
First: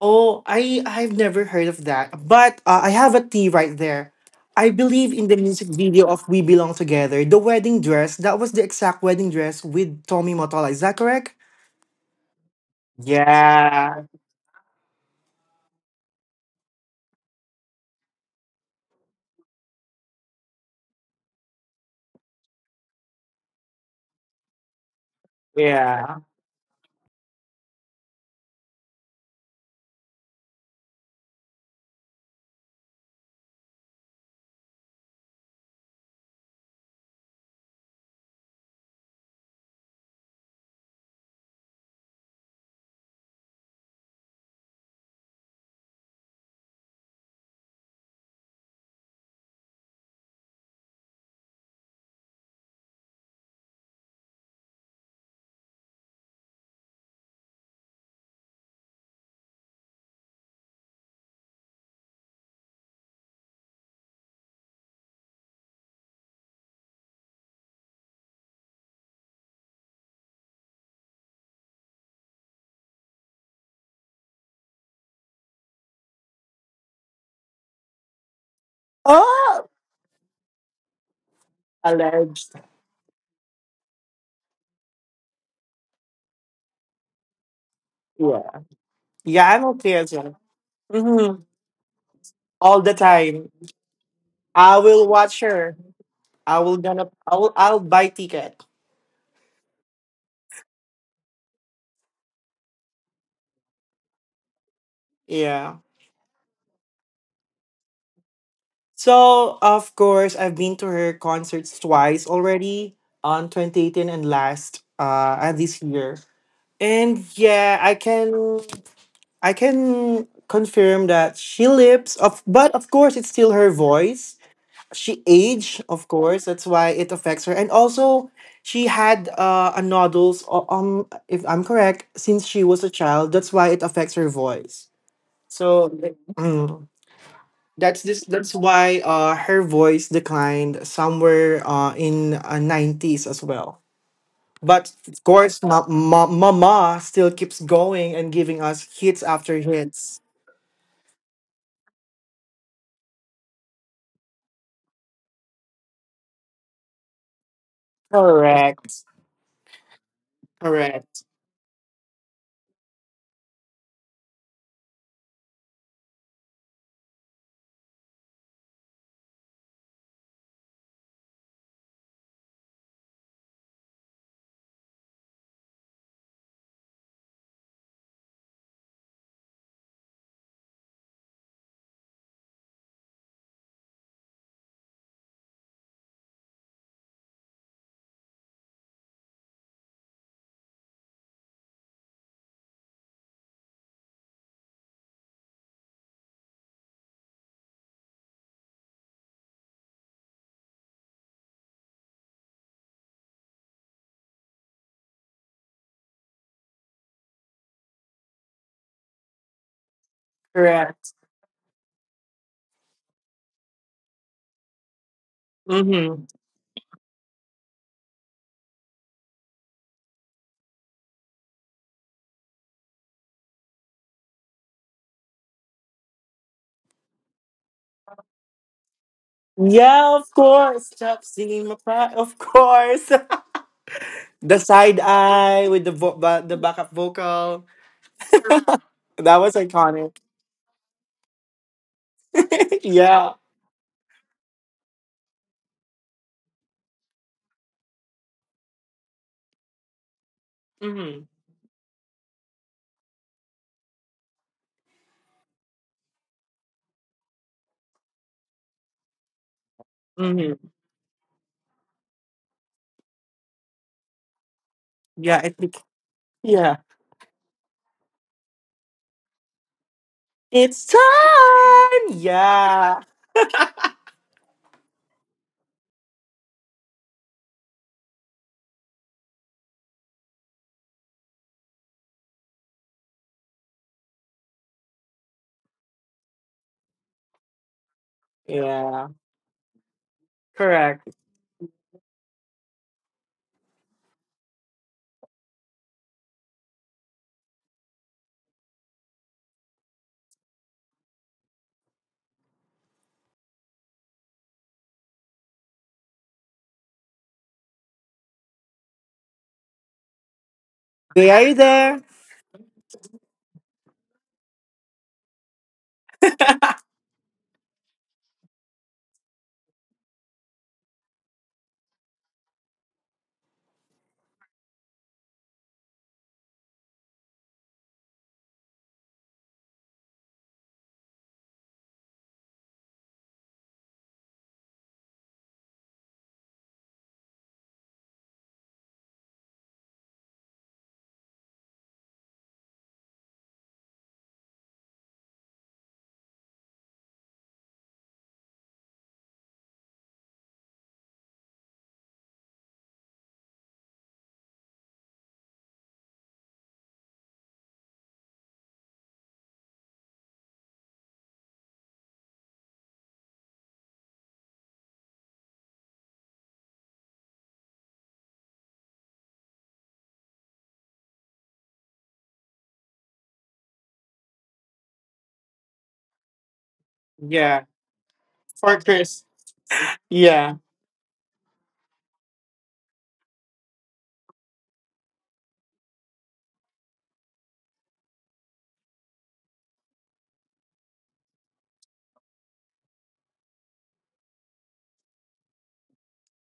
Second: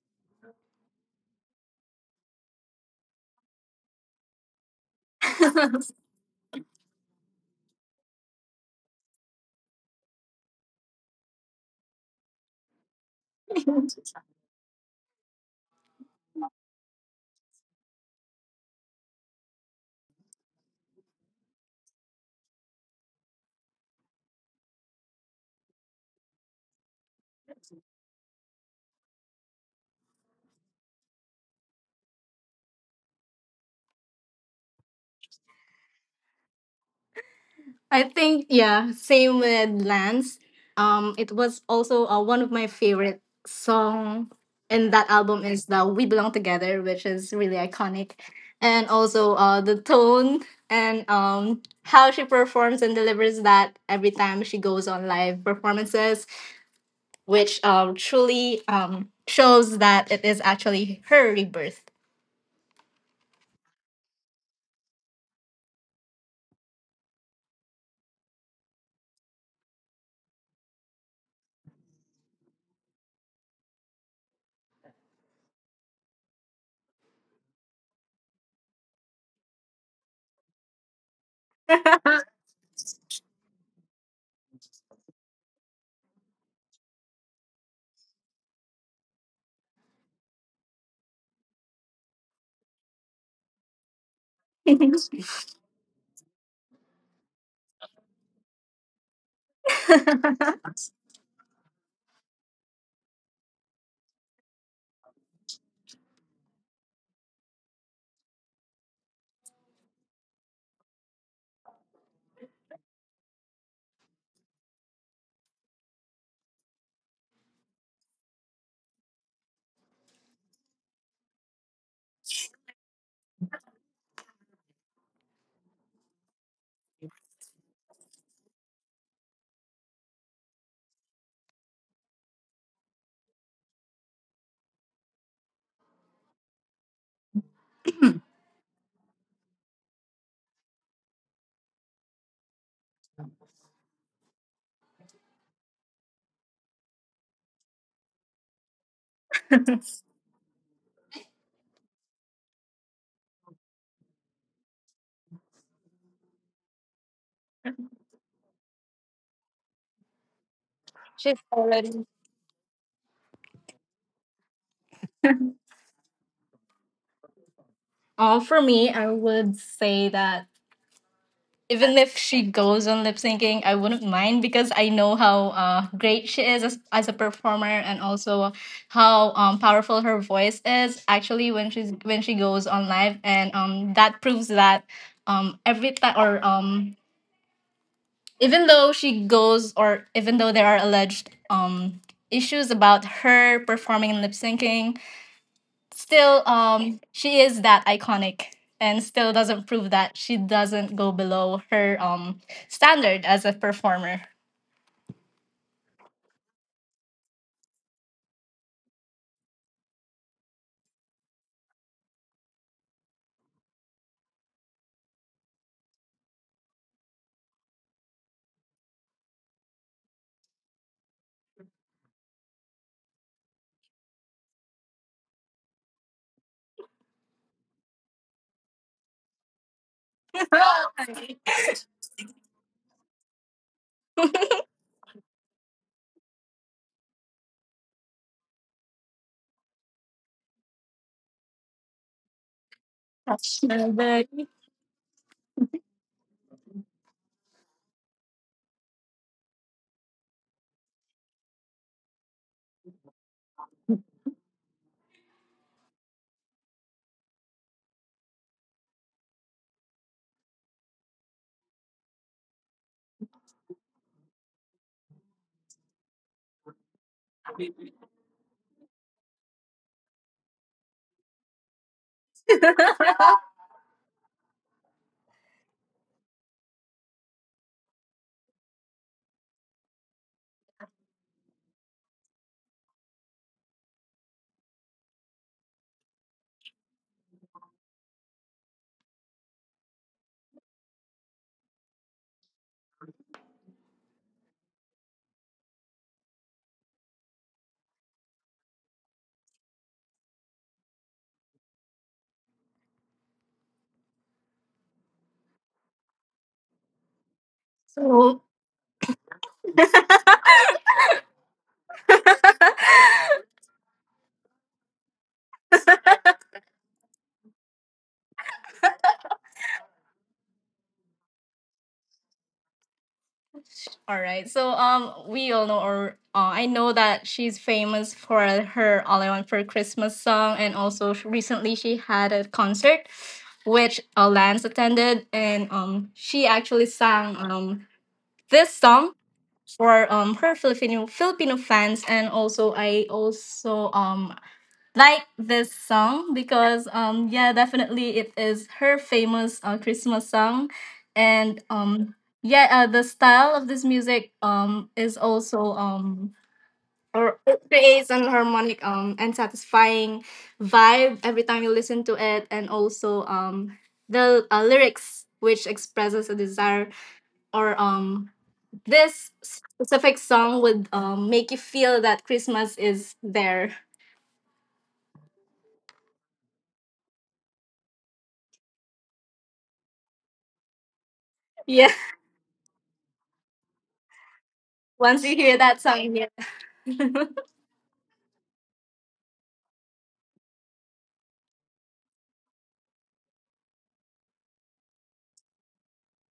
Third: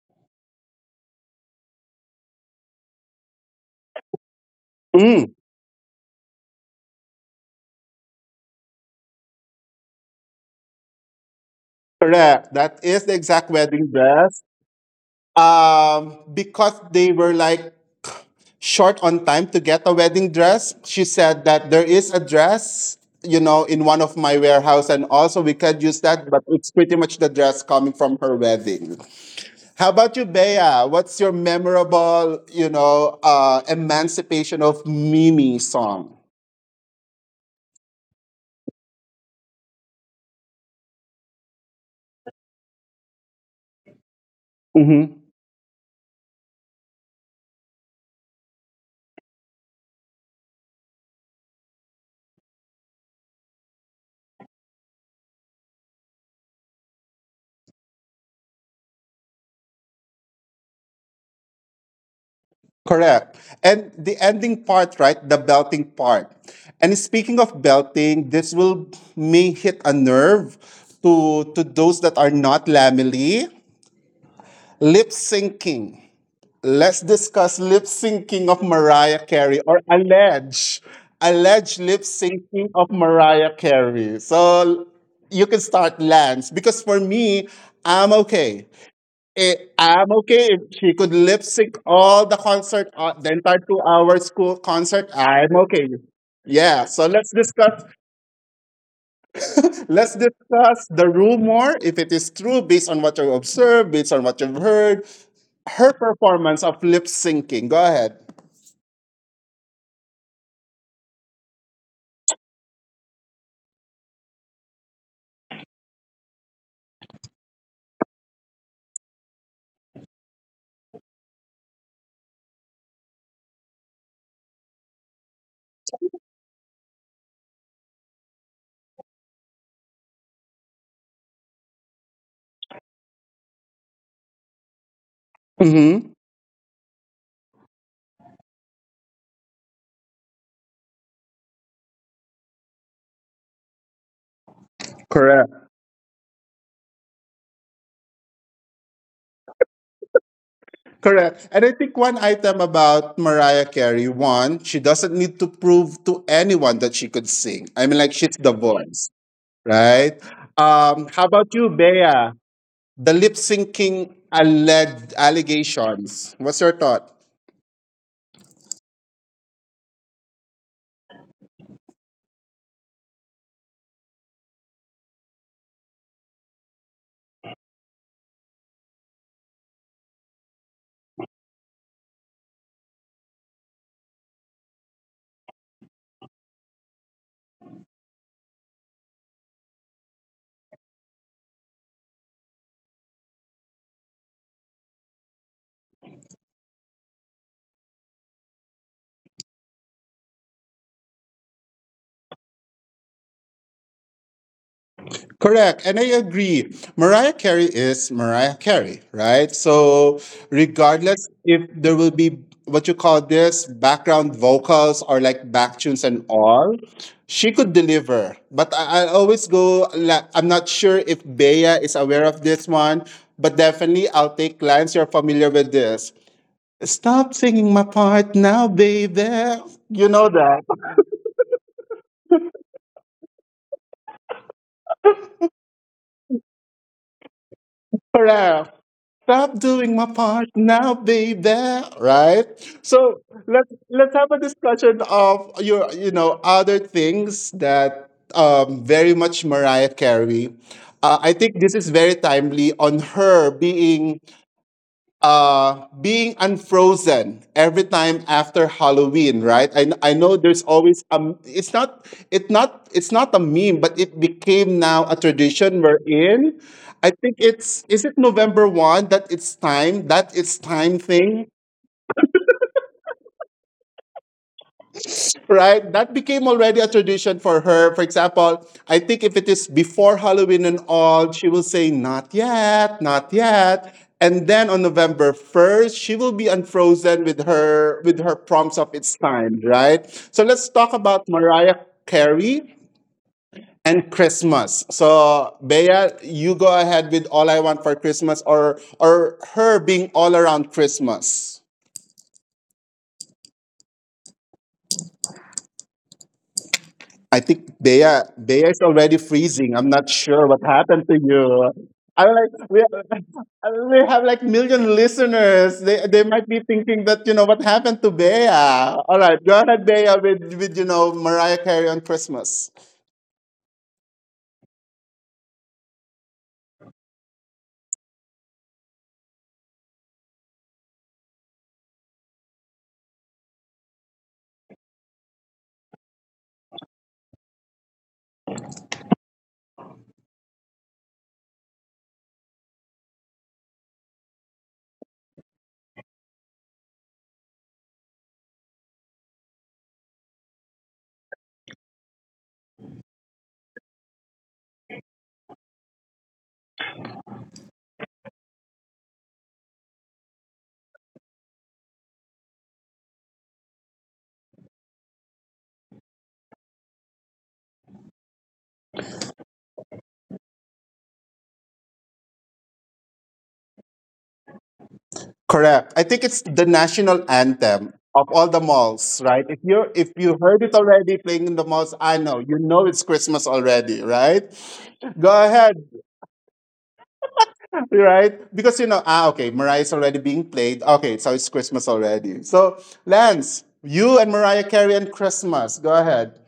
C: Oh, I I've never heard of that. But I have a tea right there. I believe in
A: Mm,
C: the music video of We Belong Together, the wedding dress, that was the exact wedding dress with Tommy Motola. Is that correct?
A: correct. That is the exact wedding
C: Yeah,
A: dress. Because they were like short on time to get a wedding dress. She said that there is a dress, in one of my warehouse, and also we could use
C: yeah.
A: that, but it's pretty much the dress coming from her wedding. How about you, Bea? What's your memorable, emancipation of Mimi song?
B: I think yeah, same with Lance. It was also one of my favorite song in that album is the "We Belong Together," which is really iconic, and also the tone and how she performs and delivers that every time she goes on live performances, which truly shows that it is actually her rebirth.
A: Correct. And the ending part, right? The belting part. And speaking of belting, this will may hit a nerve to those that are not lamely. Lip syncing. Let's discuss lip syncing of Mariah Carey
C: Oh,
A: or alleged lip
C: alleged.
A: syncing of Mariah Carey. So you can start Lance because for me, I'm okay
C: Yeah, yeah. I'm okay
A: I'm
C: as
A: okay.
C: well.
A: If she could lip
C: Hmm.
A: sync all the concert,
C: All the
A: the entire
C: time.
A: 2 hour school
C: I
A: concert,
C: will watch
A: I'm okay.
C: her. I
A: Yeah.
C: will
A: So
C: gonna.
A: let's
C: I will.
A: discuss.
C: I'll buy ticket.
A: Let's discuss the rumor if it is true based on what you observed, based on what you've heard.
C: Yeah.
A: Her performance of lip syncing. Go ahead.
C: So, of course, I've been to her concerts twice already on 2018 and last and this year. And yeah, I can confirm that she lips of, but of course it's still her voice. She aged, of course, that's why it affects her. And also she had a nodules if I'm correct since she was a child. That's why it affects her voice. So
A: Mm-hmm.
C: mm. That's this. That's why her voice declined somewhere in 90s as well. But of
A: Correct.
C: course, Mama still keeps going and giving us hits after hits.
A: Correct. And I think one item about Mariah Carey, one, she doesn't need to prove to anyone that she could sing. I mean, like, she's the voice,
C: Correct.
A: right? How
C: Correct.
B: She's
A: about you,
B: already
A: Bea? The lip syncing alleged allegations. What's your thought?
B: For me, I would say that even if she goes on lip syncing, I wouldn't mind because I know how great she is as a performer and also how powerful her voice is actually when she's when she goes on live and that proves that every time or even though she goes or even though there are alleged issues about her performing and lip syncing still she is that iconic and still doesn't prove that she doesn't go below her standard as a performer.
A: Correct, and I agree. Mariah Carey is Mariah Carey, right? So,
C: Correct.
A: regardless if there will be what you call this background vocals or like back tunes and
C: Mm-hmm.
A: all, she could deliver. But I always go, like, I'm not sure if Bea is aware of this one, but definitely I'll take clients you're familiar with this. Stop singing my part now, baby. You
C: Yeah,
A: know
C: of
A: that.
C: course. Stop singing my pride. Of course. The side eye with the backup vocal.
A: Hurrah.
C: That
A: Stop
C: was
A: doing my
C: iconic.
A: part now, baby. Right? So
C: Yeah.
A: let's have a
B: Fashionable.
A: discussion of your other things that very much Mariah Carey.
C: Mm-hmm.
A: I think this is very timely on her being being unfrozen every time after Halloween, right? I know there's
C: Mm-hmm.
A: always it's not it's not a meme, but it became now a
C: Yeah.
A: tradition we're in.
C: Yeah.
A: I think it's is it November one that it's
C: It's
A: time thing
C: time. Yeah.
A: right? That became already a tradition for her. For example, I think if it is before Halloween and all, she will say, not yet, not yet. And then on November 1st, she will be unfrozen with her prompts of
C: Yeah.
A: its time, right? So let's talk
C: Correct.
A: about Mariah Carey and Christmas. So Bea, you go ahead with All I Want for Christmas or her being all around Christmas. I think they are
B: So
A: they is already freezing. I'm not sure what happened to
C: They are
A: you.
C: there.
A: I'm like we, we have like million listeners. They might be thinking that what happened to Bea. All right, go ahead, Bea, with Mariah Carey on Christmas.
B: all right, so we all know or I know that she's famous for her "All I Want for Christmas" song, and also recently she had a concert which Lance attended, and she actually sang this song for her Filipino fans. And also, I also like this song because yeah, definitely it is her famous Christmas song. And yeah, the style of this music is also or it creates an harmonic and satisfying vibe every time you listen to it. And also the lyrics which expresses a desire or this specific song would make you feel that Christmas is there.
A: Correct. I think it's the national
C: Yeah.
A: anthem of all the
C: for
A: malls,
C: Chris.
A: right? If you heard
C: Yeah.
A: it already playing in the malls,
B: Yeah.
A: I know you know it's Christmas already, right? Go
B: Once you
A: ahead,
B: hear that song, yeah.
A: right? Because you know, ah, okay, Mariah's already being played. Okay, so it's Christmas already. So, Lance, you and Mariah Carey and Christmas. Go ahead.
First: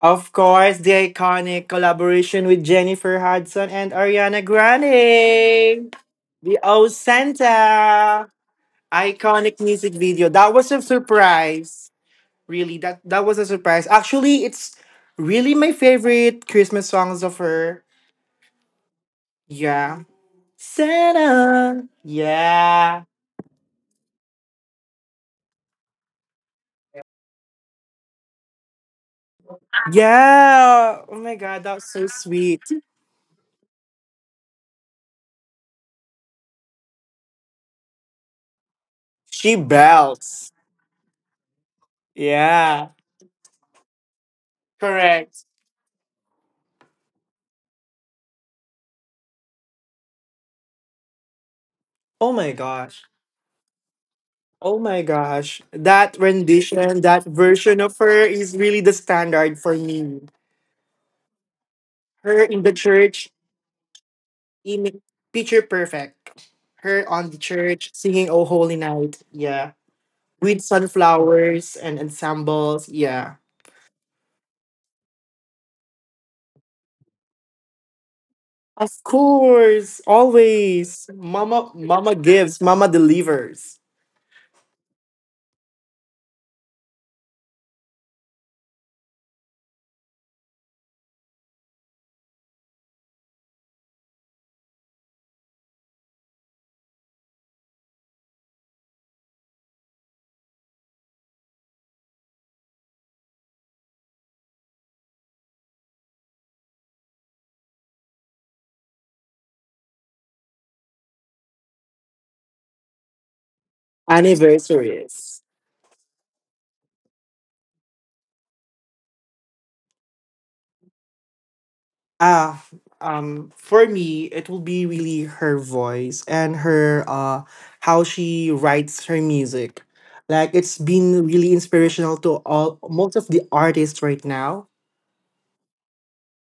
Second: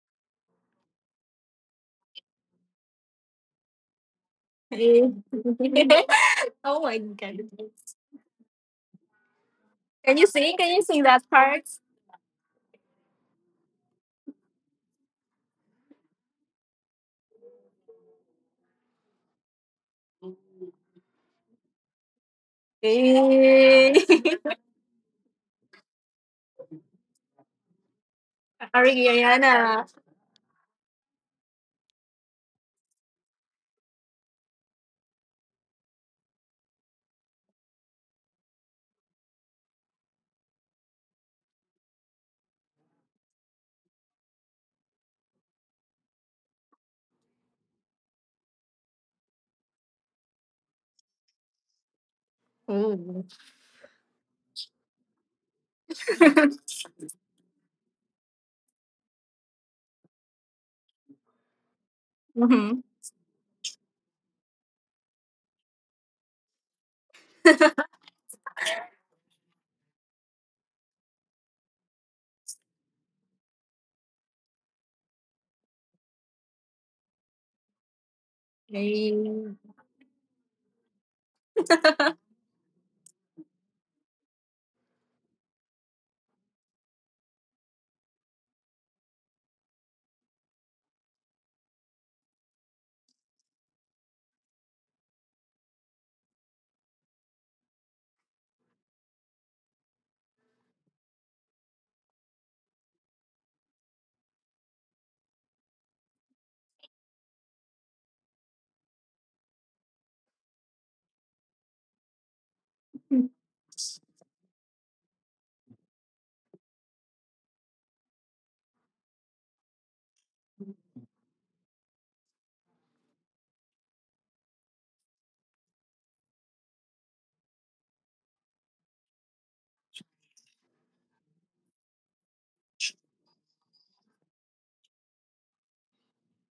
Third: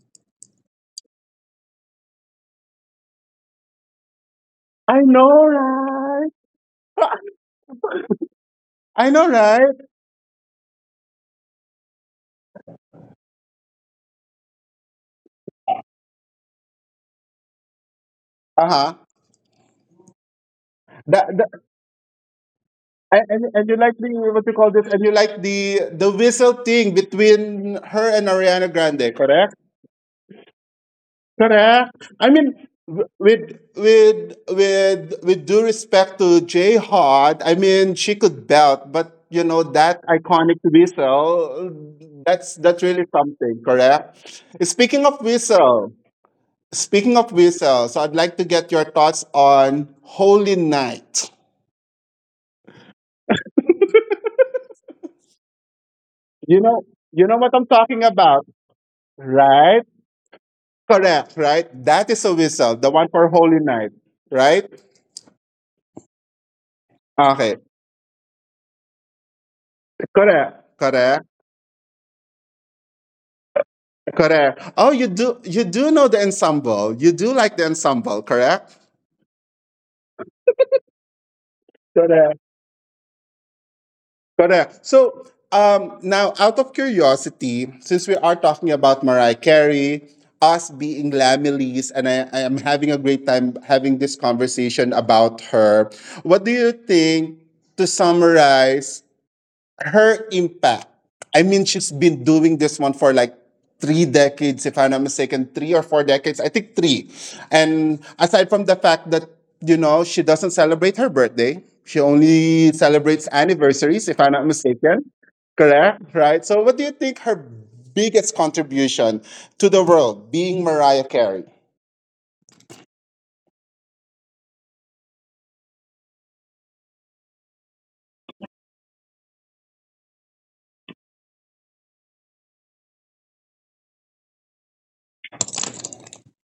C: Of course, the iconic collaboration with Jennifer Hudson and Ariana
A: I know,
C: Grande.
A: right?
C: The
B: Oh
C: O
B: my god.
C: Santa.
A: I know,
C: Iconic
A: right?
C: music
B: Can you
C: video.
B: sing?
C: That
B: Can
C: was
B: you
C: a
B: sing that part?
C: surprise. Really, that was a surprise. Actually, it's really my favorite Christmas songs of her.
A: Uh huh.
C: Yeah.
A: That, that,
C: Santa. Yeah.
A: and you
B: Eh.
A: like the what you call this? And you like the whistle thing between her and Ariana Grande, correct?
B: Ariana.
C: Yeah. Oh my god,
A: Correct.
C: that's so
A: I
C: sweet.
A: mean, with due respect to Jay Hart, I mean she could belt, but you
C: She
A: know that
C: belts.
A: iconic whistle, that's
C: Yeah.
A: really something. Correct.
C: Correct.
A: Speaking of whistle, so I'd like to get your thoughts on Holy Night.
C: Oh my gosh.
B: Ooh.
C: Oh my gosh. That
A: You know,
C: rendition, that
A: what I'm
C: version of
A: talking
C: her
A: about,
C: is really the standard for
A: right?
C: me.
A: Correct, right? That is a
C: Her in the
B: Mhm.
A: whistle, the one
C: church,
A: for Holy Night, right?
C: imi- picture perfect. Her on the
A: Okay,
C: church singing Oh Holy Night. Yeah. With
A: correct, correct.
C: sunflowers and ensembles. Yeah.
A: Correct. Oh, you do know the ensemble. You do like the ensemble, correct?
C: Of
B: Eh.
C: course. Always. Mama
A: Correct.
C: gives, mama delivers.
A: Correct. So now out of curiosity, since we are talking about Mariah Carey, us being Lamillies, and I am having a great time having this conversation about her. What do you think to summarize her impact. I mean, she's been doing this one for like 3 decades, if I'm not mistaken, 3 or 4 decades. I think three. And aside from the fact that, you know, she doesn't celebrate her birthday, she only celebrates anniversaries, if I'm not mistaken.
C: Anniversaries.
A: Correct? Right? So, what do you think her biggest contribution to the world being Mariah Carey?
C: Ah, for me, it will be really her voice and her how she writes her music. Like it's been really inspirational to all most of the artists right now,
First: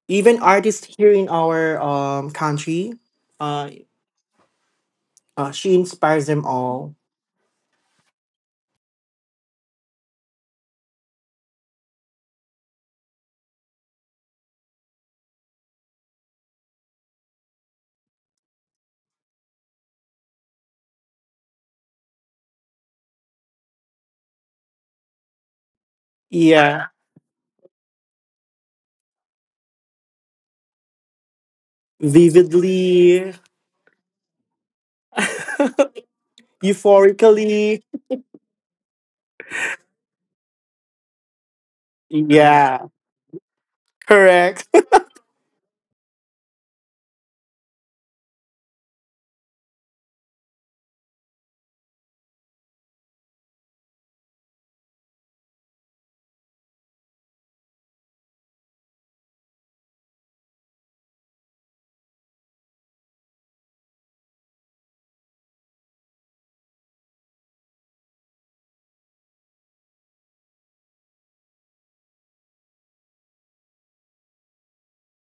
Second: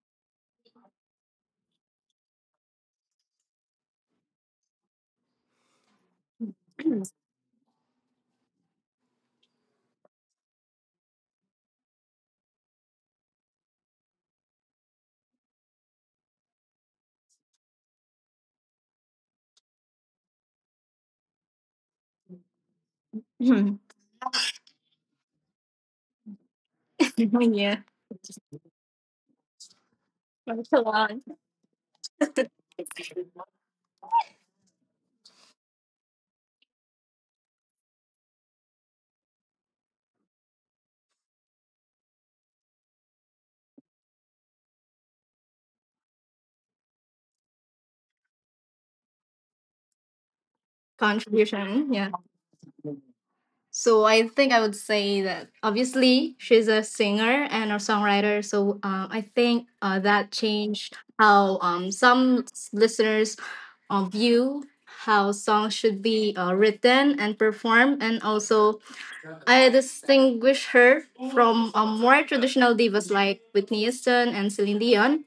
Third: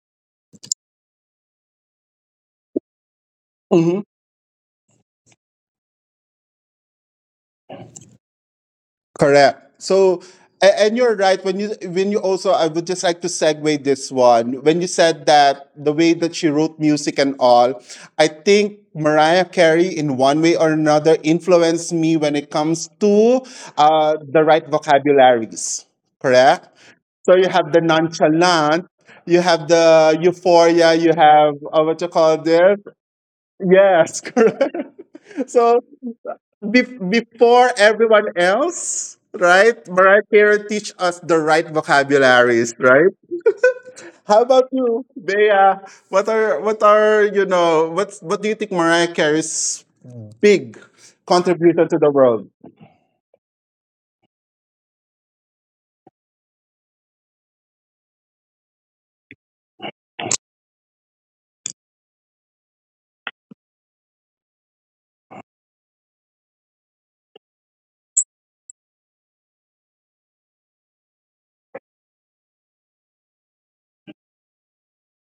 C: even artists here in our country. Uh, she inspires them all.
A: Correct. So, and you're right when you also I would just like to segue this one when you said that the way that she wrote music and all, I think Mariah Carey in one way or another influenced me when it comes to the right vocabularies. Correct.
C: Yeah,
A: So you have the
B: Yeah.
A: nonchalant, you have the
B: Thanks a
A: euphoria, you
B: lot.
A: have what you call this?
C: vividly,
A: Yes, correct. So before
C: euphorically.
A: everyone else, right? Mariah Carey teach us the right vocabularies,
C: Yeah,
A: right? How about
C: correct.
A: you, Bea? What are you know? What's what do you think Mariah Carey's big contribution
B: Contribution.
A: to the
B: Yeah.
A: world?
B: So I think I would say that obviously she's a singer and a songwriter. So I think that changed how some listeners view how songs should be written and performed. And also, I distinguish her from more traditional divas like Whitney Houston and Celine Dion,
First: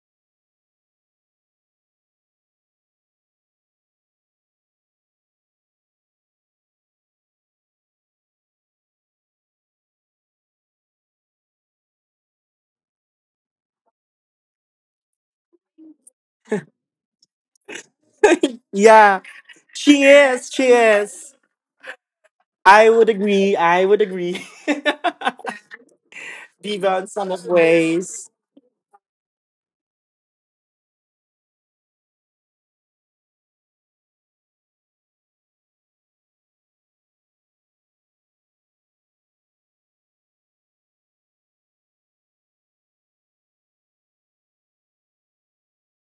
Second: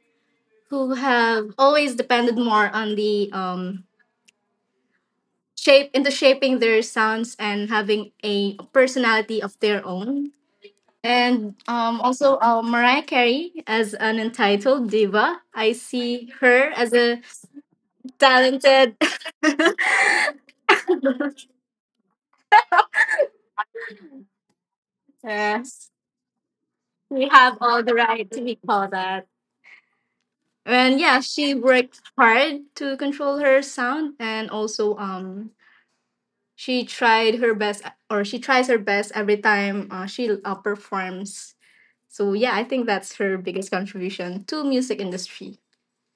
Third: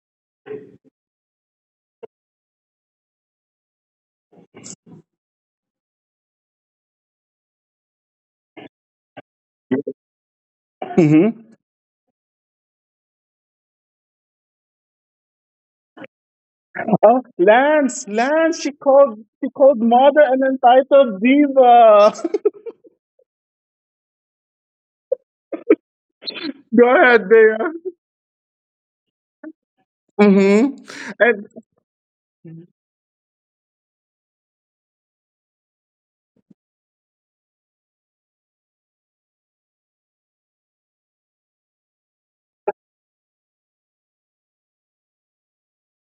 B: who have always depended more on the shape into shaping their sounds and having a personality of their own.
A: Mm-hmm.
B: And also Mariah Carey as an entitled diva. I see her as a
A: Oh, Lance, Lance,
B: talented.
C: Yeah,
A: she called
C: she
A: mother an
C: is. She
A: entitled
C: is.
A: diva.
C: I would agree. I would agree.
B: Yes,
A: Go
C: Diva in
B: we
A: ahead,
C: some of
B: have all the
A: Bea.
B: right
C: ways.
B: to be called that.
A: Mm-hmm.
B: And yeah,
A: And
B: she worked hard to control her sound, and also she tried her best, or she tries her best every time she performs. So yeah, I think that's her biggest contribution to music industry.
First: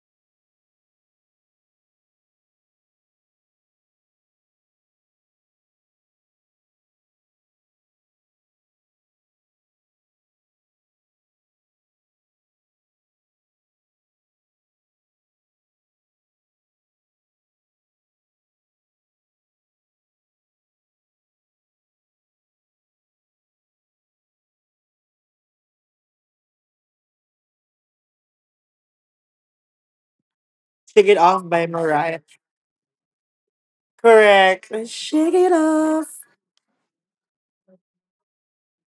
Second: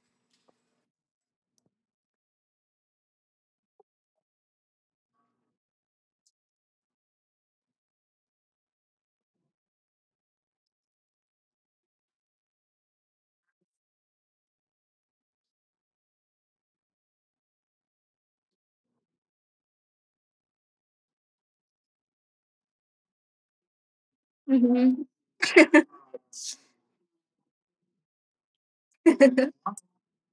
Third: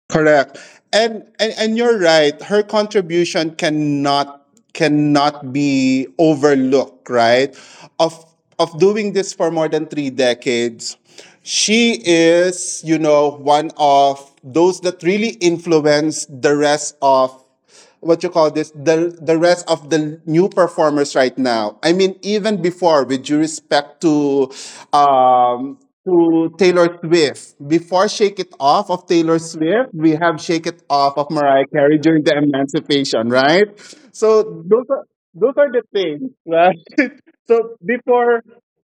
A: Correct. And, and you're right. Her contribution cannot be overlooked, right? Of doing this for more than 3 decades. She is, you know, one of those that really influenced the rest of what you call this the rest of the new performers right now. I mean even before with due respect
B: Mhm.
A: um to Taylor Swift, before Shake It Off of Taylor Swift we have Shake It
C: Shake
A: Off
C: It
A: of
C: Off
A: Mariah
C: by
A: Carey
C: Mariah.
A: during the emancipation, right? So
C: Correct.
A: those are
C: Shake It
A: the
C: Off.
A: things, right? So before